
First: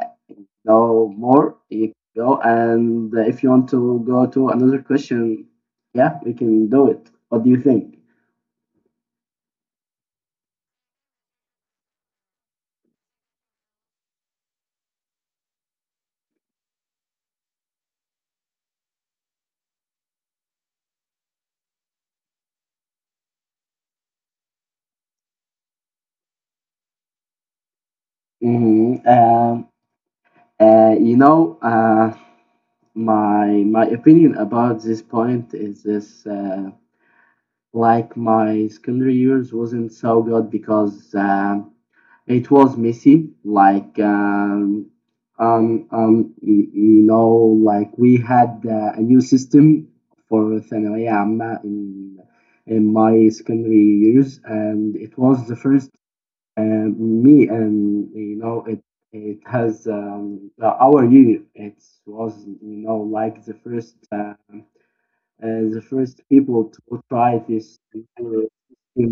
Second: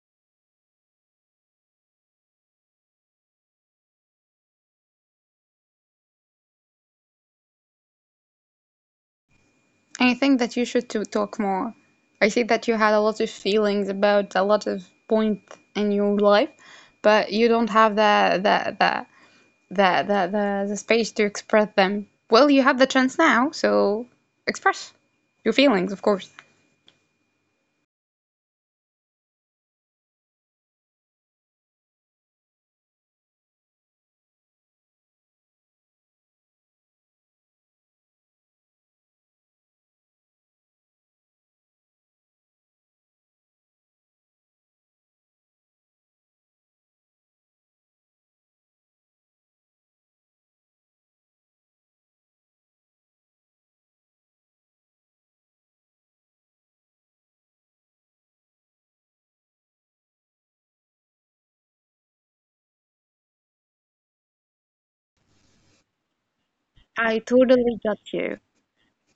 no more. You can go, and if you want to go to another question, yeah, we can do it. What do you think? I think that you should to talk more. I see that you had a lot of feelings about a lot of points in your life, but you don't have the space to express them. Well, you have the chance now, so express your feelings, of course. Hmm. You know, my my opinion about this point is this. Like, my secondary years wasn't so good, because it was messy. Like, you, you know, like we had a new system for ثانوية عامة in my secondary years, and it was the first, me and you know it it has, our year. It was, you know, like the first. The first people to I try totally this got you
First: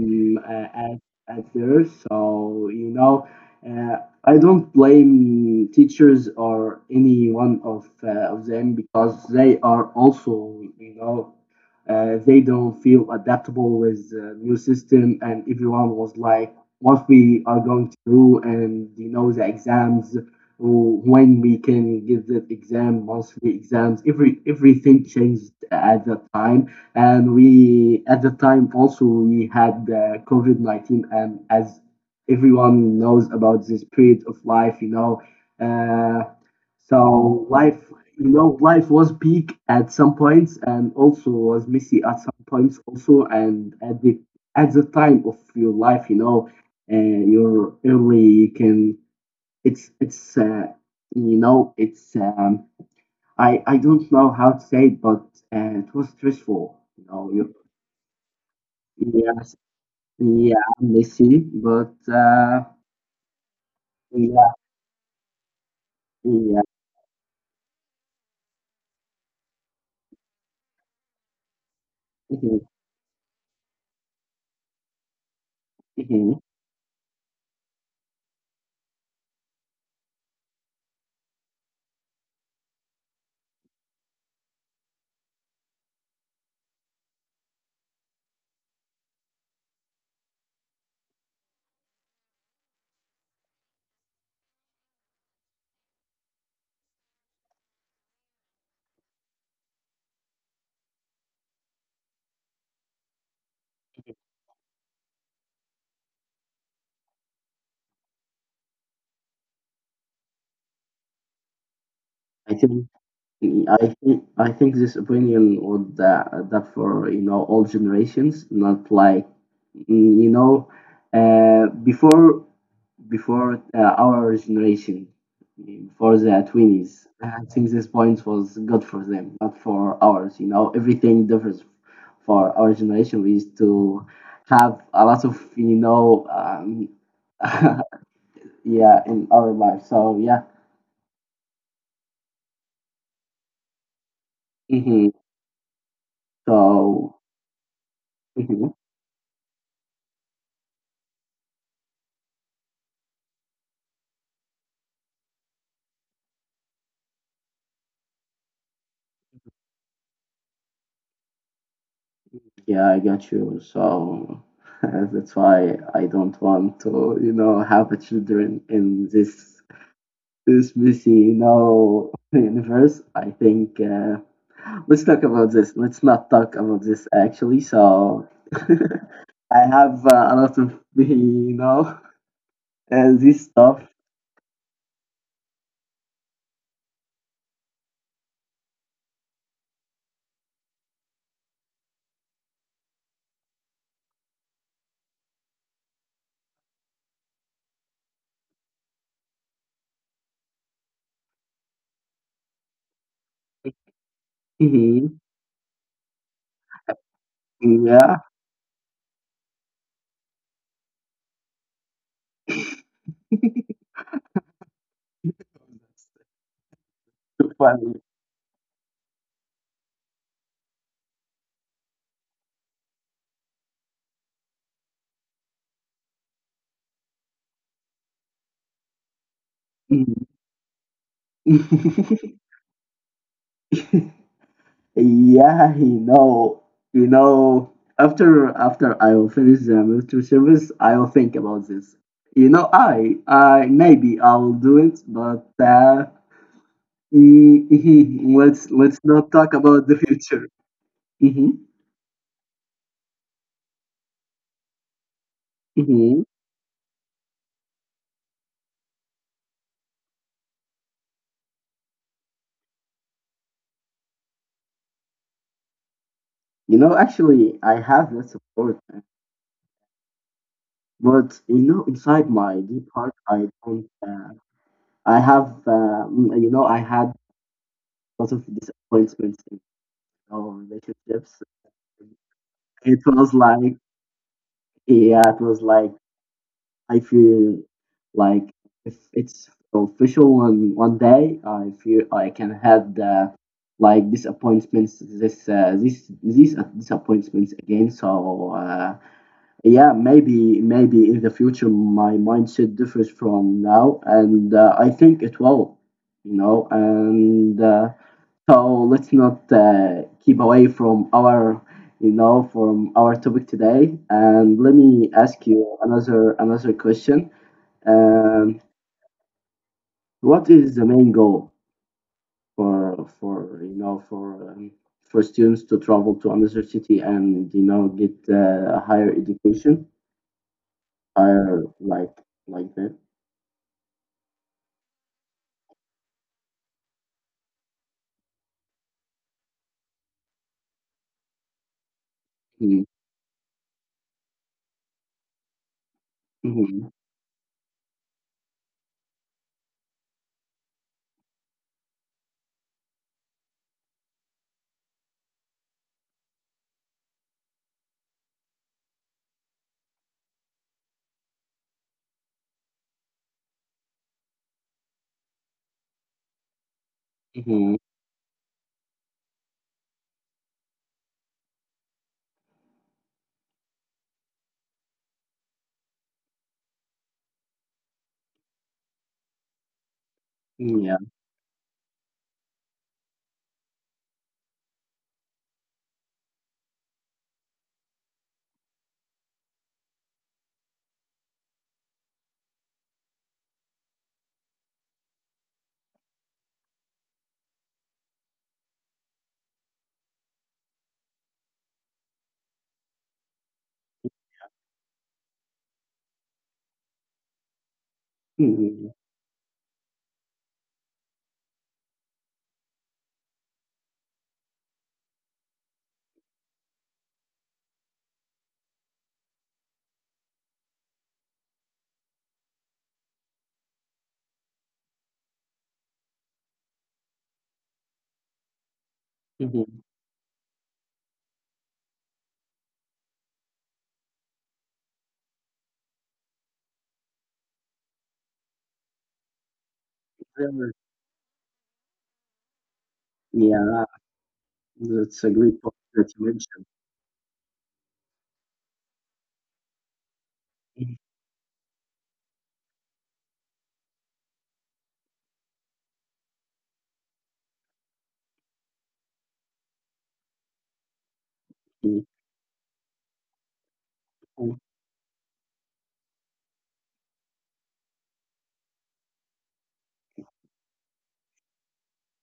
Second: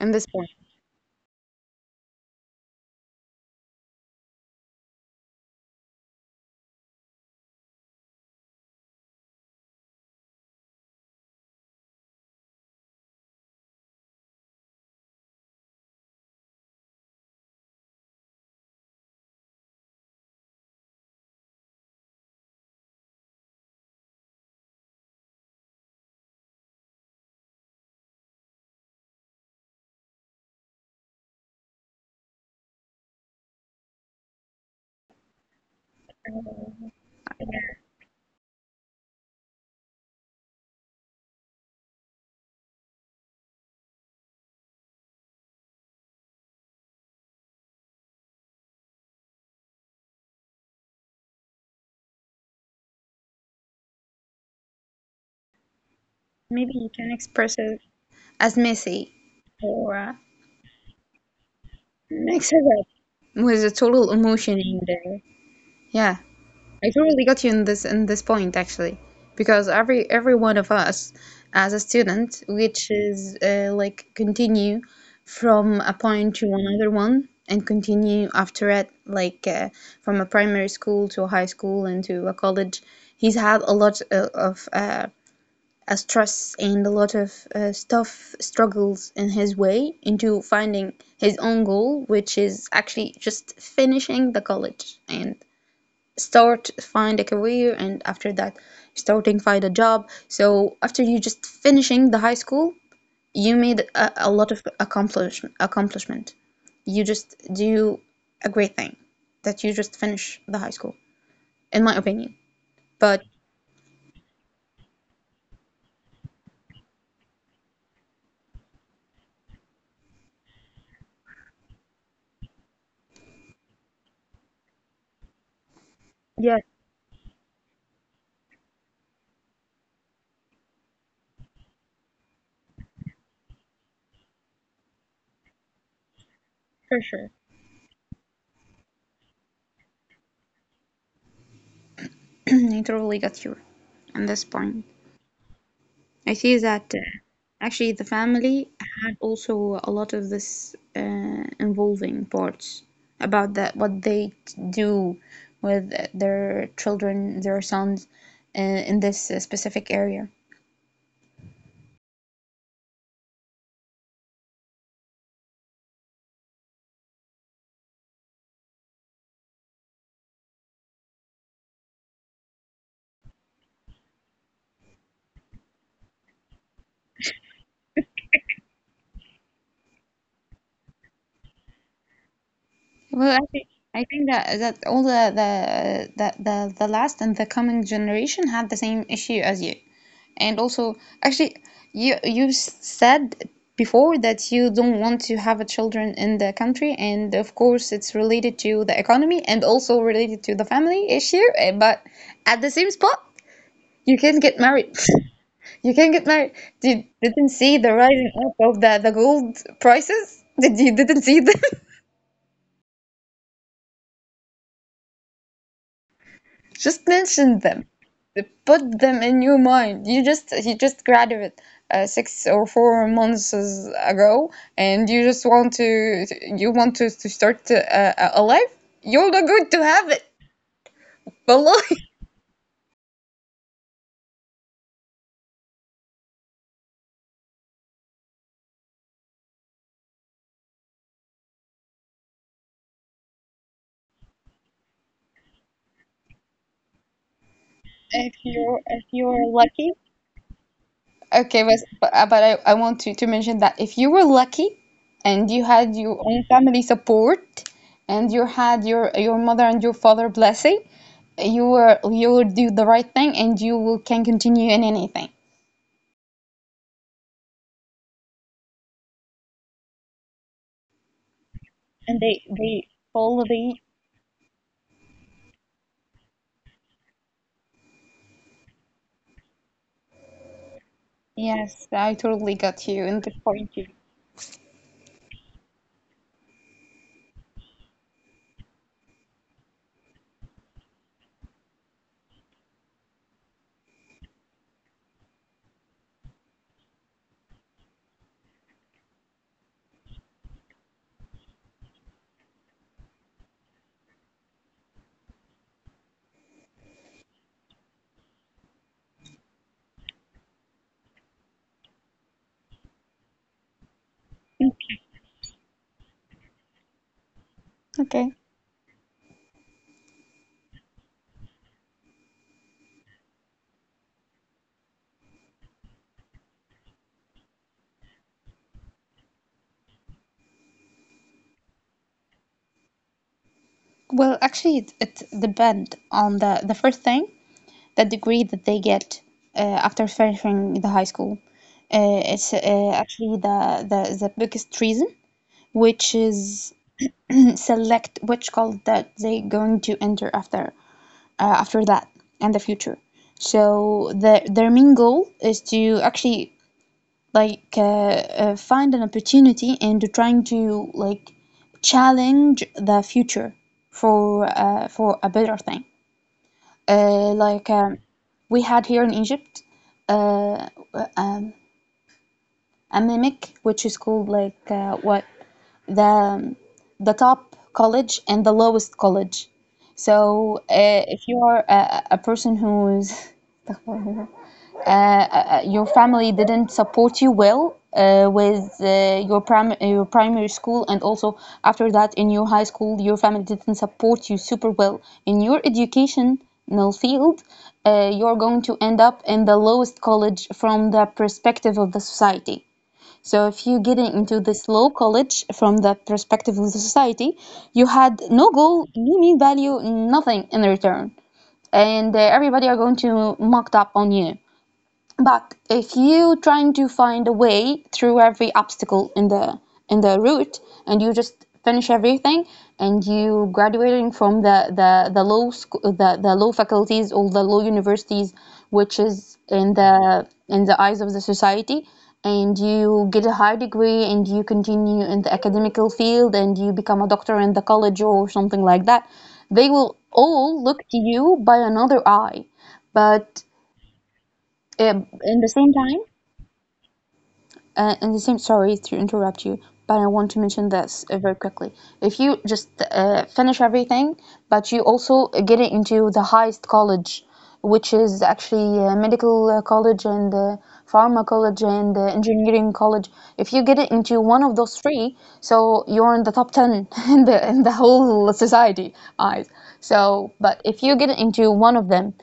in this point. At there. So, uh, I don't blame teachers or any one of, them because they are also, they don't feel adaptable with the new system, and everyone was like, what we are going to do, and the exams, when we can give the exam, monthly exams. Everything changed at that time, and we at the time also, we had covid-19, and as everyone knows about this period of life, uh, so life you know life was peak at some points, and also was messy at some points also. And at the time of your life, you're early, you can. It's, it's, I don't know how to say it, but it was Maybe stressful. you can express it as messy, Yes, or yeah, I'm messy, but mix it up with a total yeah, emotion in there. Yeah. yeah. I totally got you in this point actually, because every one of us as a student, Mhm, which is like continue from a mhm. point to another one and continue after it, like from a primary school to a high school and to a college, he's had a lot of a stress and a lot of stuff struggles in his way into finding his own goal, which is actually just finishing the college and start find a career, and after that starting find a job. So after you just finishing the high school, you made a lot of accomplishment. You just do a great thing that you just finish the high school, in my opinion. I think But I think this opinion would adapt for all generations, not like mm, you know uh, before before our generation, before the yeah, twenties. I think this point was good for them, not for ours. Everything differs for our generation. We used to have a lot of, for sure. yeah, in our life. So, yeah. I totally got you on this point. Hmm. I see that So. actually the Mhm. family had also a lot of this involving parts about that what they do with their children, their sons, uh, in this specific area. Yeah, I got you. So. That's why I don't want to, have a children in this busy now universe, I think. Let's talk about this. Let's not talk about this actually. So, I have a lot of, Well, I this think stuff. I think that all the last and the coming generation had the same issue as you, and also actually you said before that you don't want to have a children in the country, and of course it's related to the economy and also related to the family issue, eh, but at the same spot you can get married. Mhm. You can get married. Did didn't see the Yeah, rising up of the gold prices? Did you didn't see them? Just mention them. funny. Put them in your mind. You just he just graduated 6 or 4 months ago, and you just want to to start a life. You're not going to have it. Mhm. But Yeah, you know. After I will finish the military service, I will think about this. I maybe I'll do it, but mm, If mhm. Let's you let's if you not are talk about lucky. the future. Hmm. Okay, but I want to mention that if you were lucky and you had your Hmm. own family support and you had your mother and your father blessing, you will do the right thing and you will can continue in anything. Actually, I have that support. But And inside they my they deep heart, I totally don't. I have, mm, you know, I had lots of disappointments in our relationships. yes, I totally got It you in the was point like, you. yeah, it was like I feel like, if it's official one day, I feel I can have the, like, disappointments, this this these disappointments again. So, yeah, maybe in the future my mindset differs from now, and I think it will. And, so let's not keep away from our you know from our topic today. And Mm, let me ask you another question. okay. Um, what is the main goal for you know for students to travel to another city and get a higher education, higher, like that? Well, actually, it depend on the first thing that degree that they get after finishing the high school. It's Hmm. Actually the biggest reason, which is Hmm. select which college that they going to enter after that and the future. So their main goal is to actually like find an opportunity and trying to like challenge the future for a better thing. Uh, like Hmm. Hmm. um, we had here in Egypt a mimic, which is called like what the um, the top college and the lowest college. So Yeah. If you are a person who's your family didn't support you well with your your primary school, and also after that in your high school your family didn't support you super well in your educational field, you're going to end up in the lowest college from the perspective of the society. So if you get into this law college from the perspective of the society, you had no Mm-hmm. goal, no mean value, nothing in return, and everybody are going to mock up on you. But if you trying to find a way through every obstacle in the route, and you just finish everything and you graduating from the law school, the law faculties or the, law universities, which is Hmm. In the eyes of the society, and you get a high degree and you continue in the academical field and you become a doctor in the college or something like that, they will all Hmm. look to you by another eye. But Yeah, that's a in the great same point time, that you mentioned. And the same, sorry to interrupt you, but I want to mention Mhm. this very quickly. If you just finish everything, but you also get it into the highest college, which is actually medical college and pharma college and engineering college. If you get it into one Mhm. of those three, so you're in the top 10 in in the whole society eyes. So, but if you get it into one of them,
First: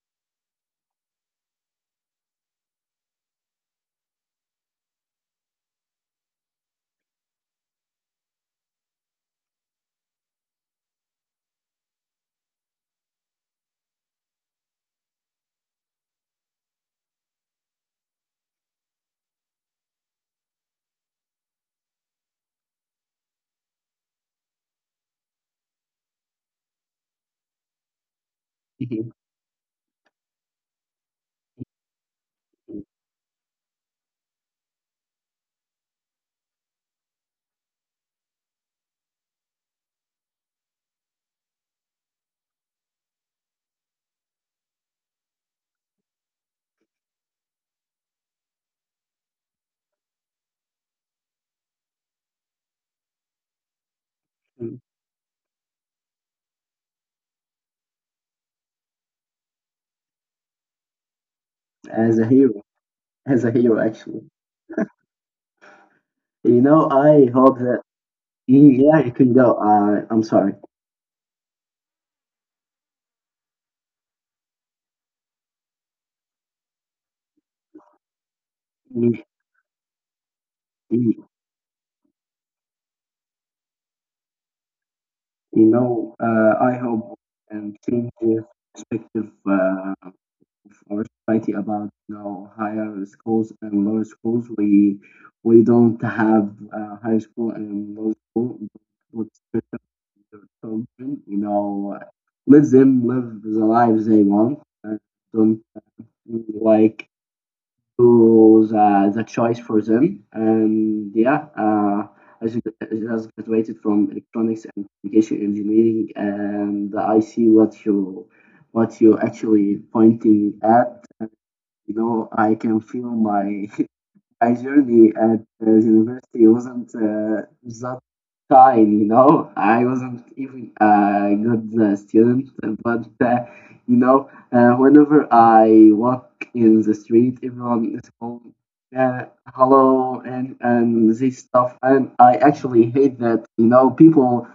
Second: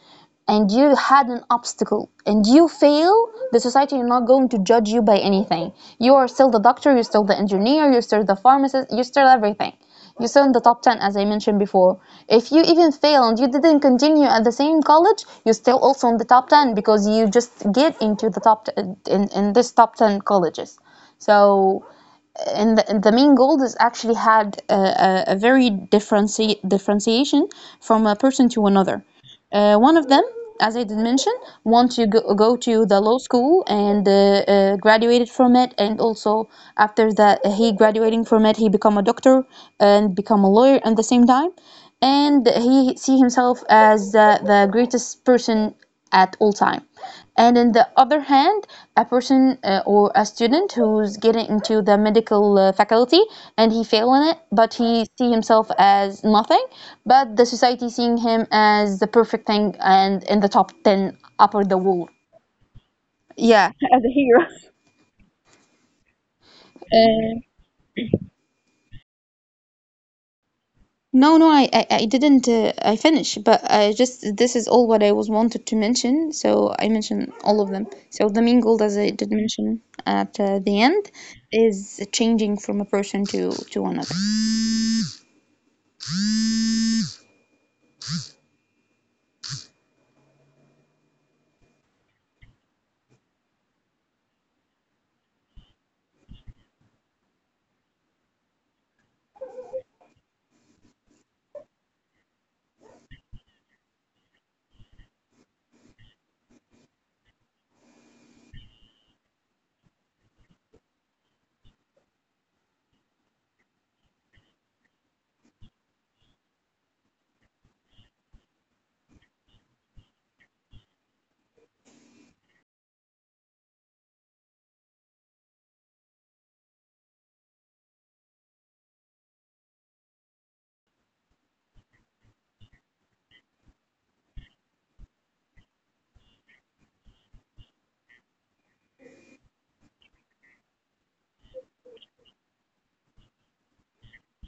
and you had an obstacle and you fail, the society is not going to judge you by anything. You are still the doctor, you're still the engineer, you're still the pharmacist, you're still everything. You're still in the top 10, as I mentioned before. If you even fail and you didn't continue at the same college, you're still also in the top 10 because you just get into the top, in this top 10 colleges. So and the main gold is actually had a very differentiation from a person to another. Mhm. One of them, as I did mention, want to go to the law school and graduated from it, and also after that he graduating from it, he become a doctor and become a lawyer at the same time, and he see himself as the greatest person at all time, and on the other hand a person or a student who's getting into the medical faculty and he fail in it Mhm. but he see himself as nothing, but the society seeing him as the perfect thing and in the top 10 upper the world. As a hero, as a Yeah, hero, as a actually. hero. I Uh, hope that. Mm. Yeah, you can go. I'm sorry. No, no, I didn't. I finish, but I just this is all what I was wanted to mention. So I mentioned all of them. So the main goal, as I Mm. did mention at the end, Mm. is changing from a person to another. I hope and change the perspective of our society about, higher schools and lower schools. We don't have high school and lower school, but especially the children. Let them live the lives they want. And don't, like, to the choice for them. And yeah, I I just graduated from electronics and communication engineering, and I see what you actually pointing at. I can feel my my journey at university wasn't that kind. I wasn't even a good student, but whenever I walk in the street, everyone is calling, uh, hello, and this stuff, and I actually hate that. People,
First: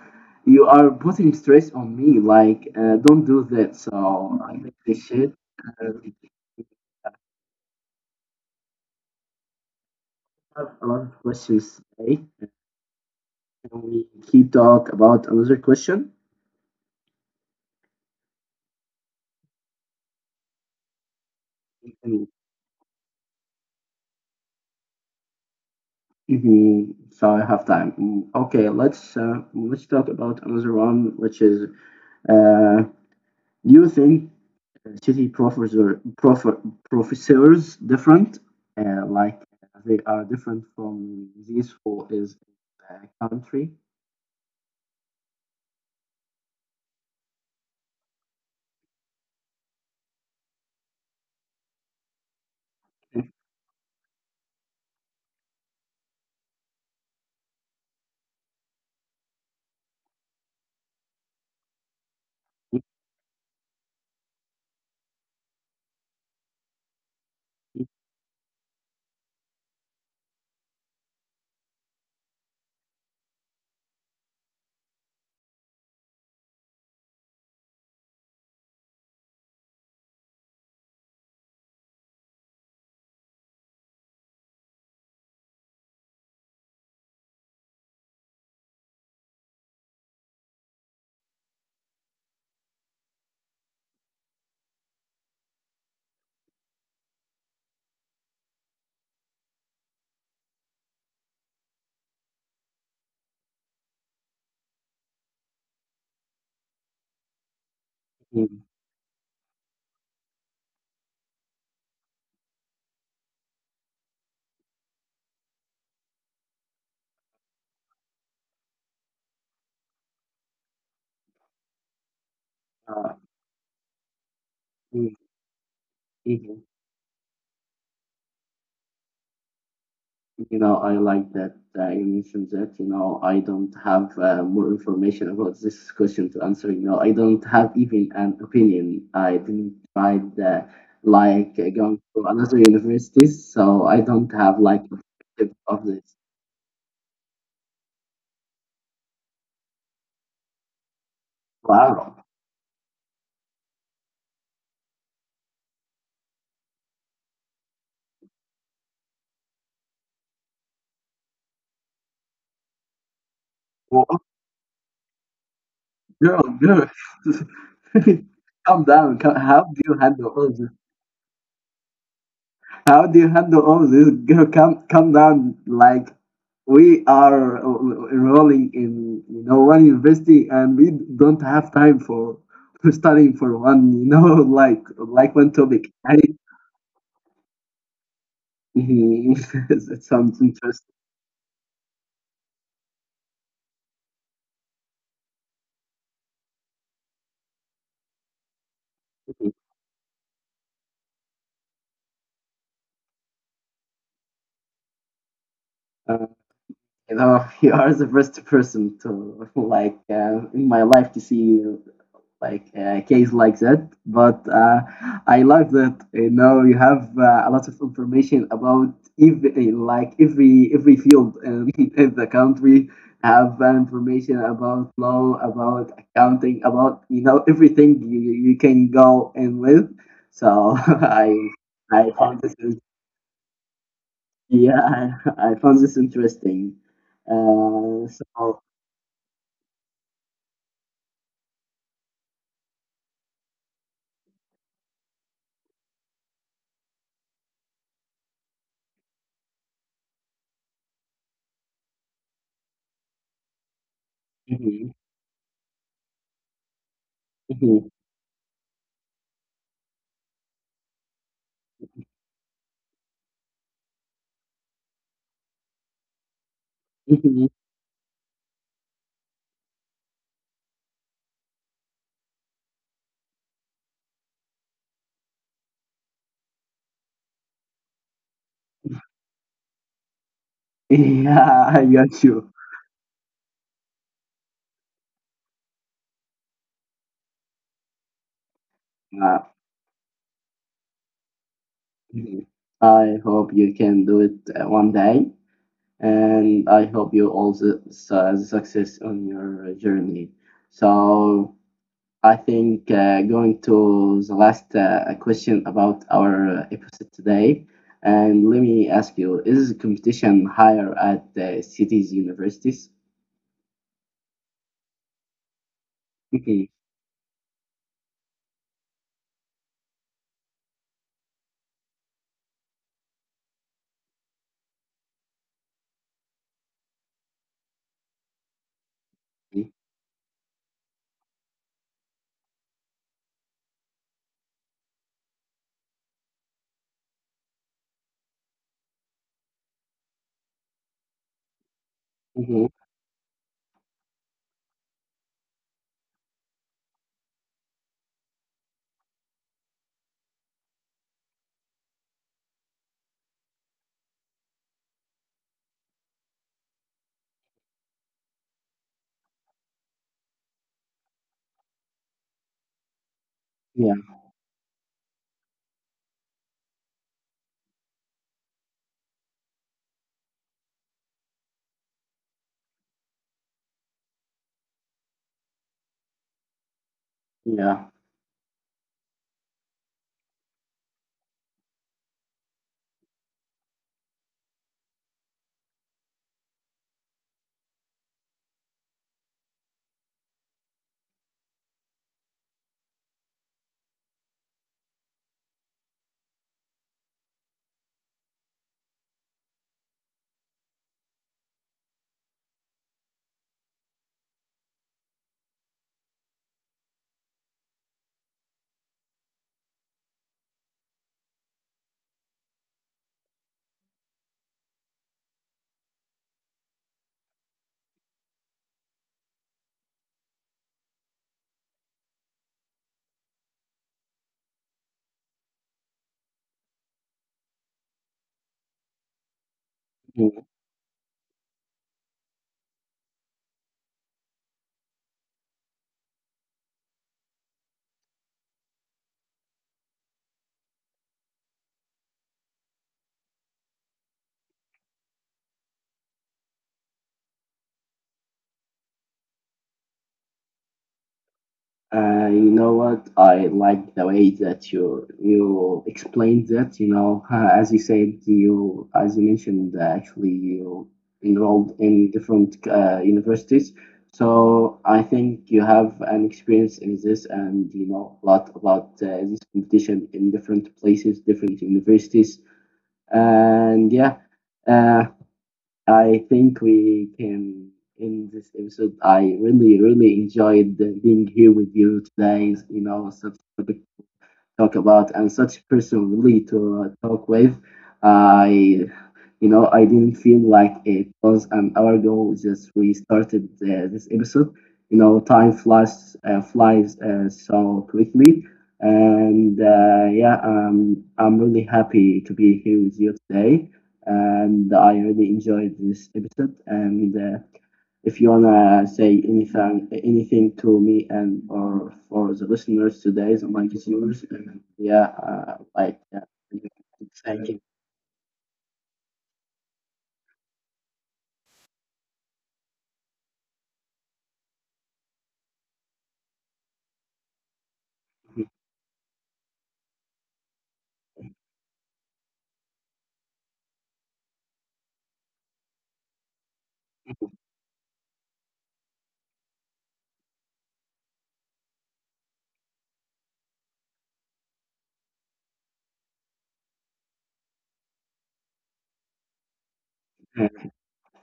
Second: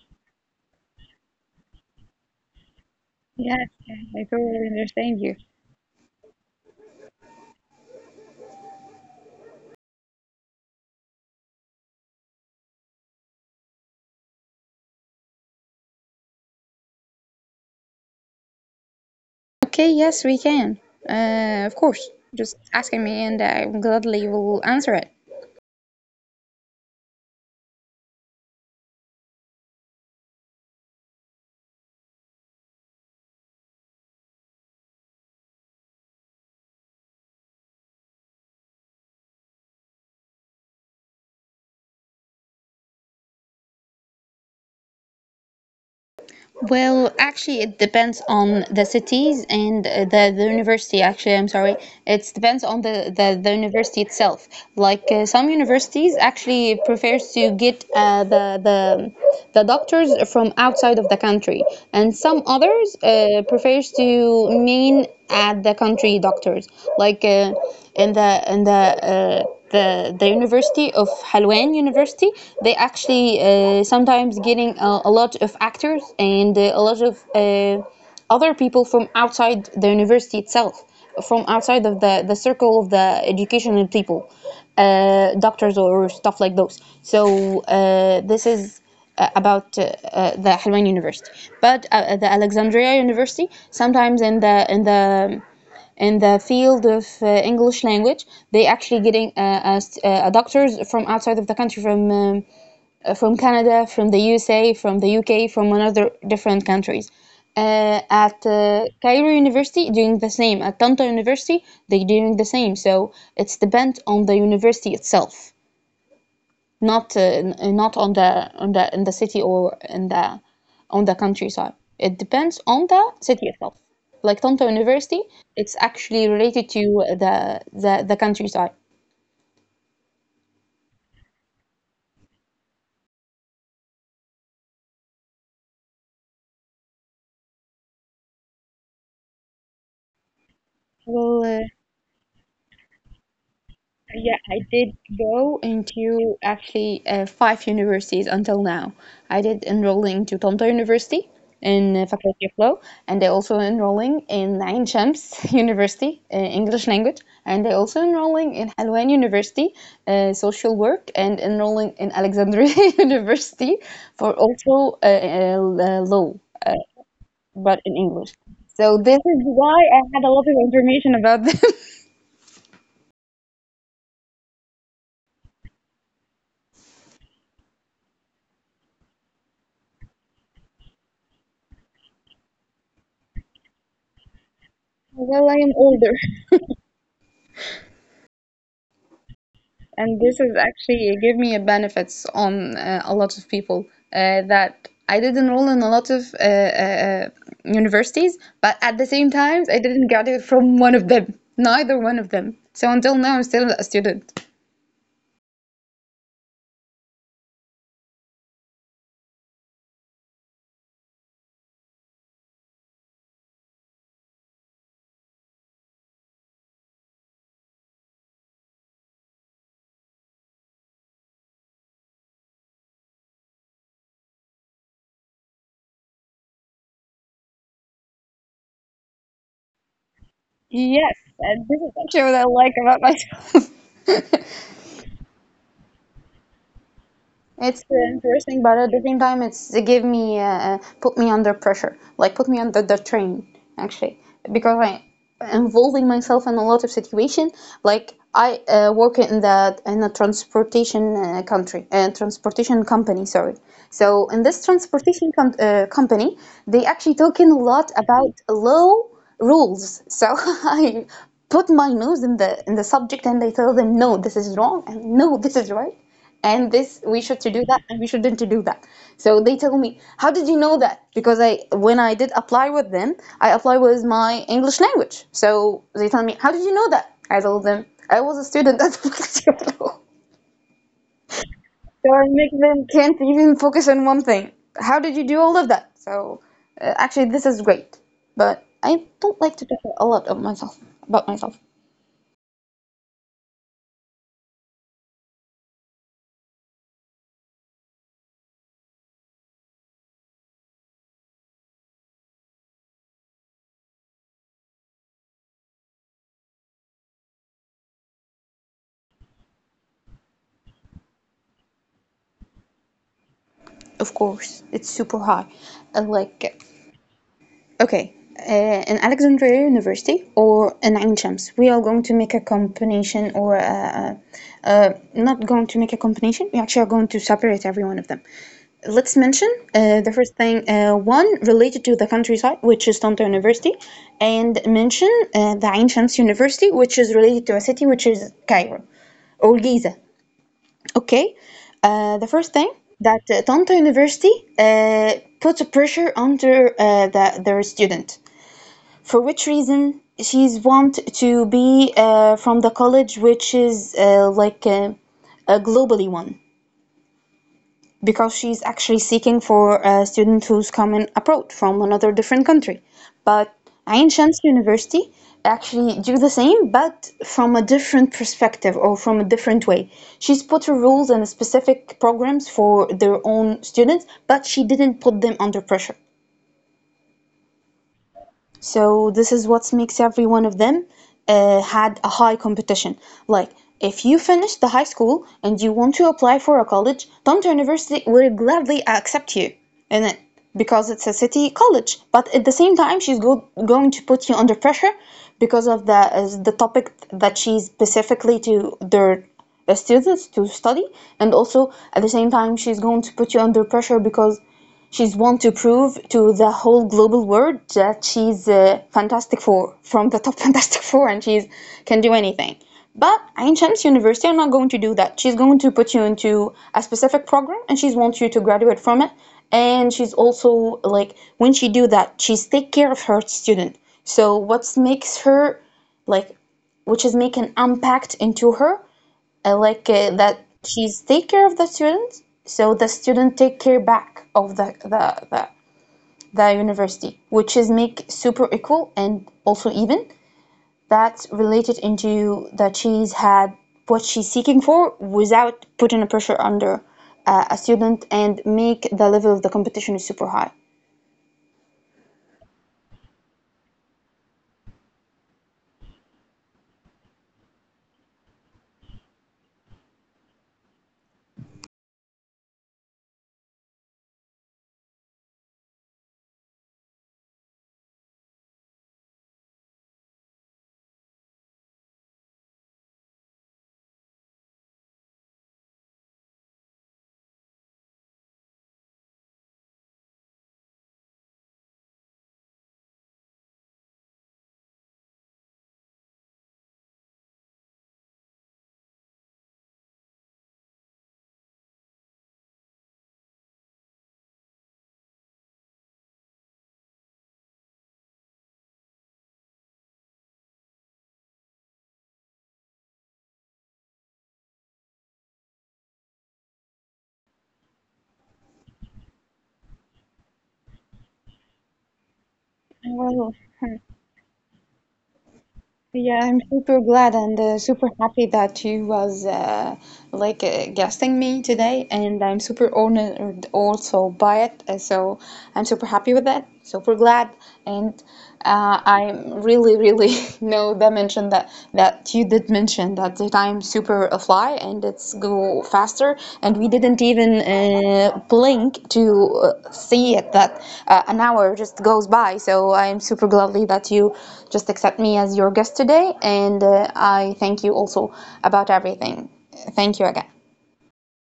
you are putting stress on me, like, don't do Yeah, that. I So I totally hate this understand shit. you. Um, I have a lot of questions today. Can we keep talk about another question? Okay, yes, we can. Of course. Mhm. Just asking me, and I gladly will answer it. Mhm. So I have time. Mm. Okay, let's talk about another one, which is, uh, do you think city, professors different, like they are different from these who is in the country? Well, actually, it depends on the cities and the university. Actually, I'm sorry. It depends on the, the university itself. Like some universities actually prefers to get the doctors from outside of the country, and some others prefers to main at the country doctors. Like in the University of Halwan University, they actually sometimes getting a lot of actors and a lot of other people from outside the university itself, from outside of the circle of the educational people, doctors or stuff like those. So this is about the Halwan University, but the Alexandria University sometimes in the in the field of English language. They actually getting uh, doctors from outside of the country, from Canada, from the USA, from the UK, from another different countries. At Mhm. Cairo University, doing the same. At Tanta University, they doing the same. So it's depend on the university itself, not not on the in the city or in the on the countryside. It depends on the Uh, city itself. Like Toronto University, it's actually mhm. related to the the countryside. I like that you mentioned that. I don't have more information about this question to answer. I don't have even an opinion. I didn't try the, Well, uh, like, going to another universities, so I Yeah, don't I have, did like, a go perspective of this. into actually five universities until now. I did enrolling to Tomto University in Wow. Faculty of Law, and I also enrolling in Ain Shams University, English language, and I also enrolling in Halwan University, social work, and enrolling in Alexandria University Well, for also law, girl, girl, but in English. calm So this down. is How why do I you had a handle lot of all this? information about them. How do you handle all this? Girl, come down. Like, we are enrolling in, one university, and we don't have time for studying for one. Like Well, I one am topic. older. I. It And this sounds is interesting. actually give me a benefits on a lot of people that I did enroll in a lot of universities, but at the same time, I didn't graduate from one of them, neither one of them. So until now, I'm still a student. Uh, you are the first person to, like, in my life to see, like, a case like that. But I love that you have a lot of information about every, every field in, in the country. Have information about law, about accounting, about everything you can go in with. So, Yes, I and this is I actually what I found like about myself. yeah, I found this interesting. It's Uh, interesting, so but at the same time, it give me put me under pressure, like put me under the train actually, because I involving myself in a lot of situation. Like I work in the in a transportation country, transportation company, sorry. So in this Mhm, company, they actually talking a lot mhm, about low rules. So I put my nose in the subject, and I tell them no, this is wrong, and no, this is right, and this we should to mhm. do that and we shouldn't to do that. So they tell me how did you know that, because I when I did apply with them I apply with my English language. So they tell me how did you know that. I told them I was a student at Focaccia." So Yeah, I I got you. make them can't even focus on one thing, how did you do all of that. So actually this is great, but I Uh, don't like to talk a lot of myself about myself. Mhm. I hope you can do it one day, and I hope you also success on your journey. So I think going to the last question about our episode today, and let me ask you: Is competition higher at the cities universities? Of course it's super high, and like Mhm. okay, in Alexandria University or in Ain Shams, we are going to make a combination or not going to make a combination. We actually are going to separate every one of them. Let's mention the first thing, one related to the countryside, which is Tanta University, and mention the Ain Shams University, which is related to a city, which is Cairo or Giza. Okay, the first Mhm. thing that Tanta University uh, puts a pressure under the, their student for which reason she's want to be from the college, which is like a globally one, because she's actually seeking for a student who's coming abroad from another different country. But Yeah, Ain Shams University actually do the same, but from a different perspective or from a different way. She's put her rules and specific programs for their own students but she didn't put them under pressure. yeah. So this is what makes every one of them had a high competition. Like if you finish the high school and you want to apply for a college, Toronto University will gladly accept you in it, because it's a city college. But at the same time, going to put you under pressure because of the as the topic that she's specifically to their students to study, and also at the same time, she's going to put you under pressure because she's want to prove to the whole global world that she's a Fantastic Four from the top Fantastic Four, and she's can do anything. But Ain Shams University are not going to do that. She's going to put you into a specific program and she's wants you to graduate from it. And she's also, like, when she do that, she's take care of her student. So what makes her like, which is make an impact into her, I like that Mm-hmm. she's take care of the students, so the student take care back of the, the, the the university, which is make super equal and also even. That's related into that she's had what she's seeking for without putting a pressure under a student and make the level of the competition is super high. You know what? I like the way that you explained that. As you said, you as you mentioned, actually you enrolled in different universities. So I think you have an experience in this, and you know a lot about this competition in different places, different universities, and yeah. Uh, I think we can end this episode. I really, really enjoyed being here with you today. You in our subtopic talk about, and such person really to talk with. I, I didn't feel like it was an hour ago. Just we started this episode. Time flies flies so quickly, and yeah, I'm really happy to be here with you today, and I really enjoyed this episode and. If you wanna say anything to me, and or for the listeners today, the mic is yours. And yeah, like, Yeah, I'm super glad and thank you. super happy that you was like guesting me today, and I'm super honored also by it. So I'm super happy with that, super glad, and I'm really, really no dimension that you did mention that the time super fly, and it's go faster. And we didn't even blink to see it that an hour just goes by. So I'm super gladly that you just accept me as your guest today, and I thank you also about everything. Thank you again. Uh,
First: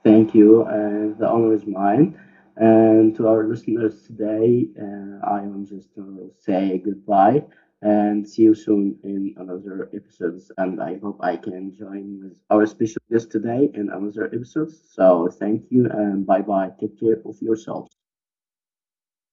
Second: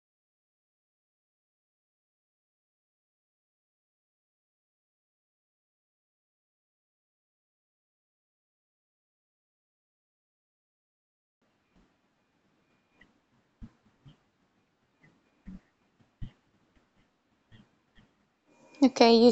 Thank you, and the honor is mine. And to our listeners today, I am just to say goodbye and see you soon in another episodes. And I hope I can join with our special guest today in another episode. So thank you and bye bye. Take care of yourself. Okay, you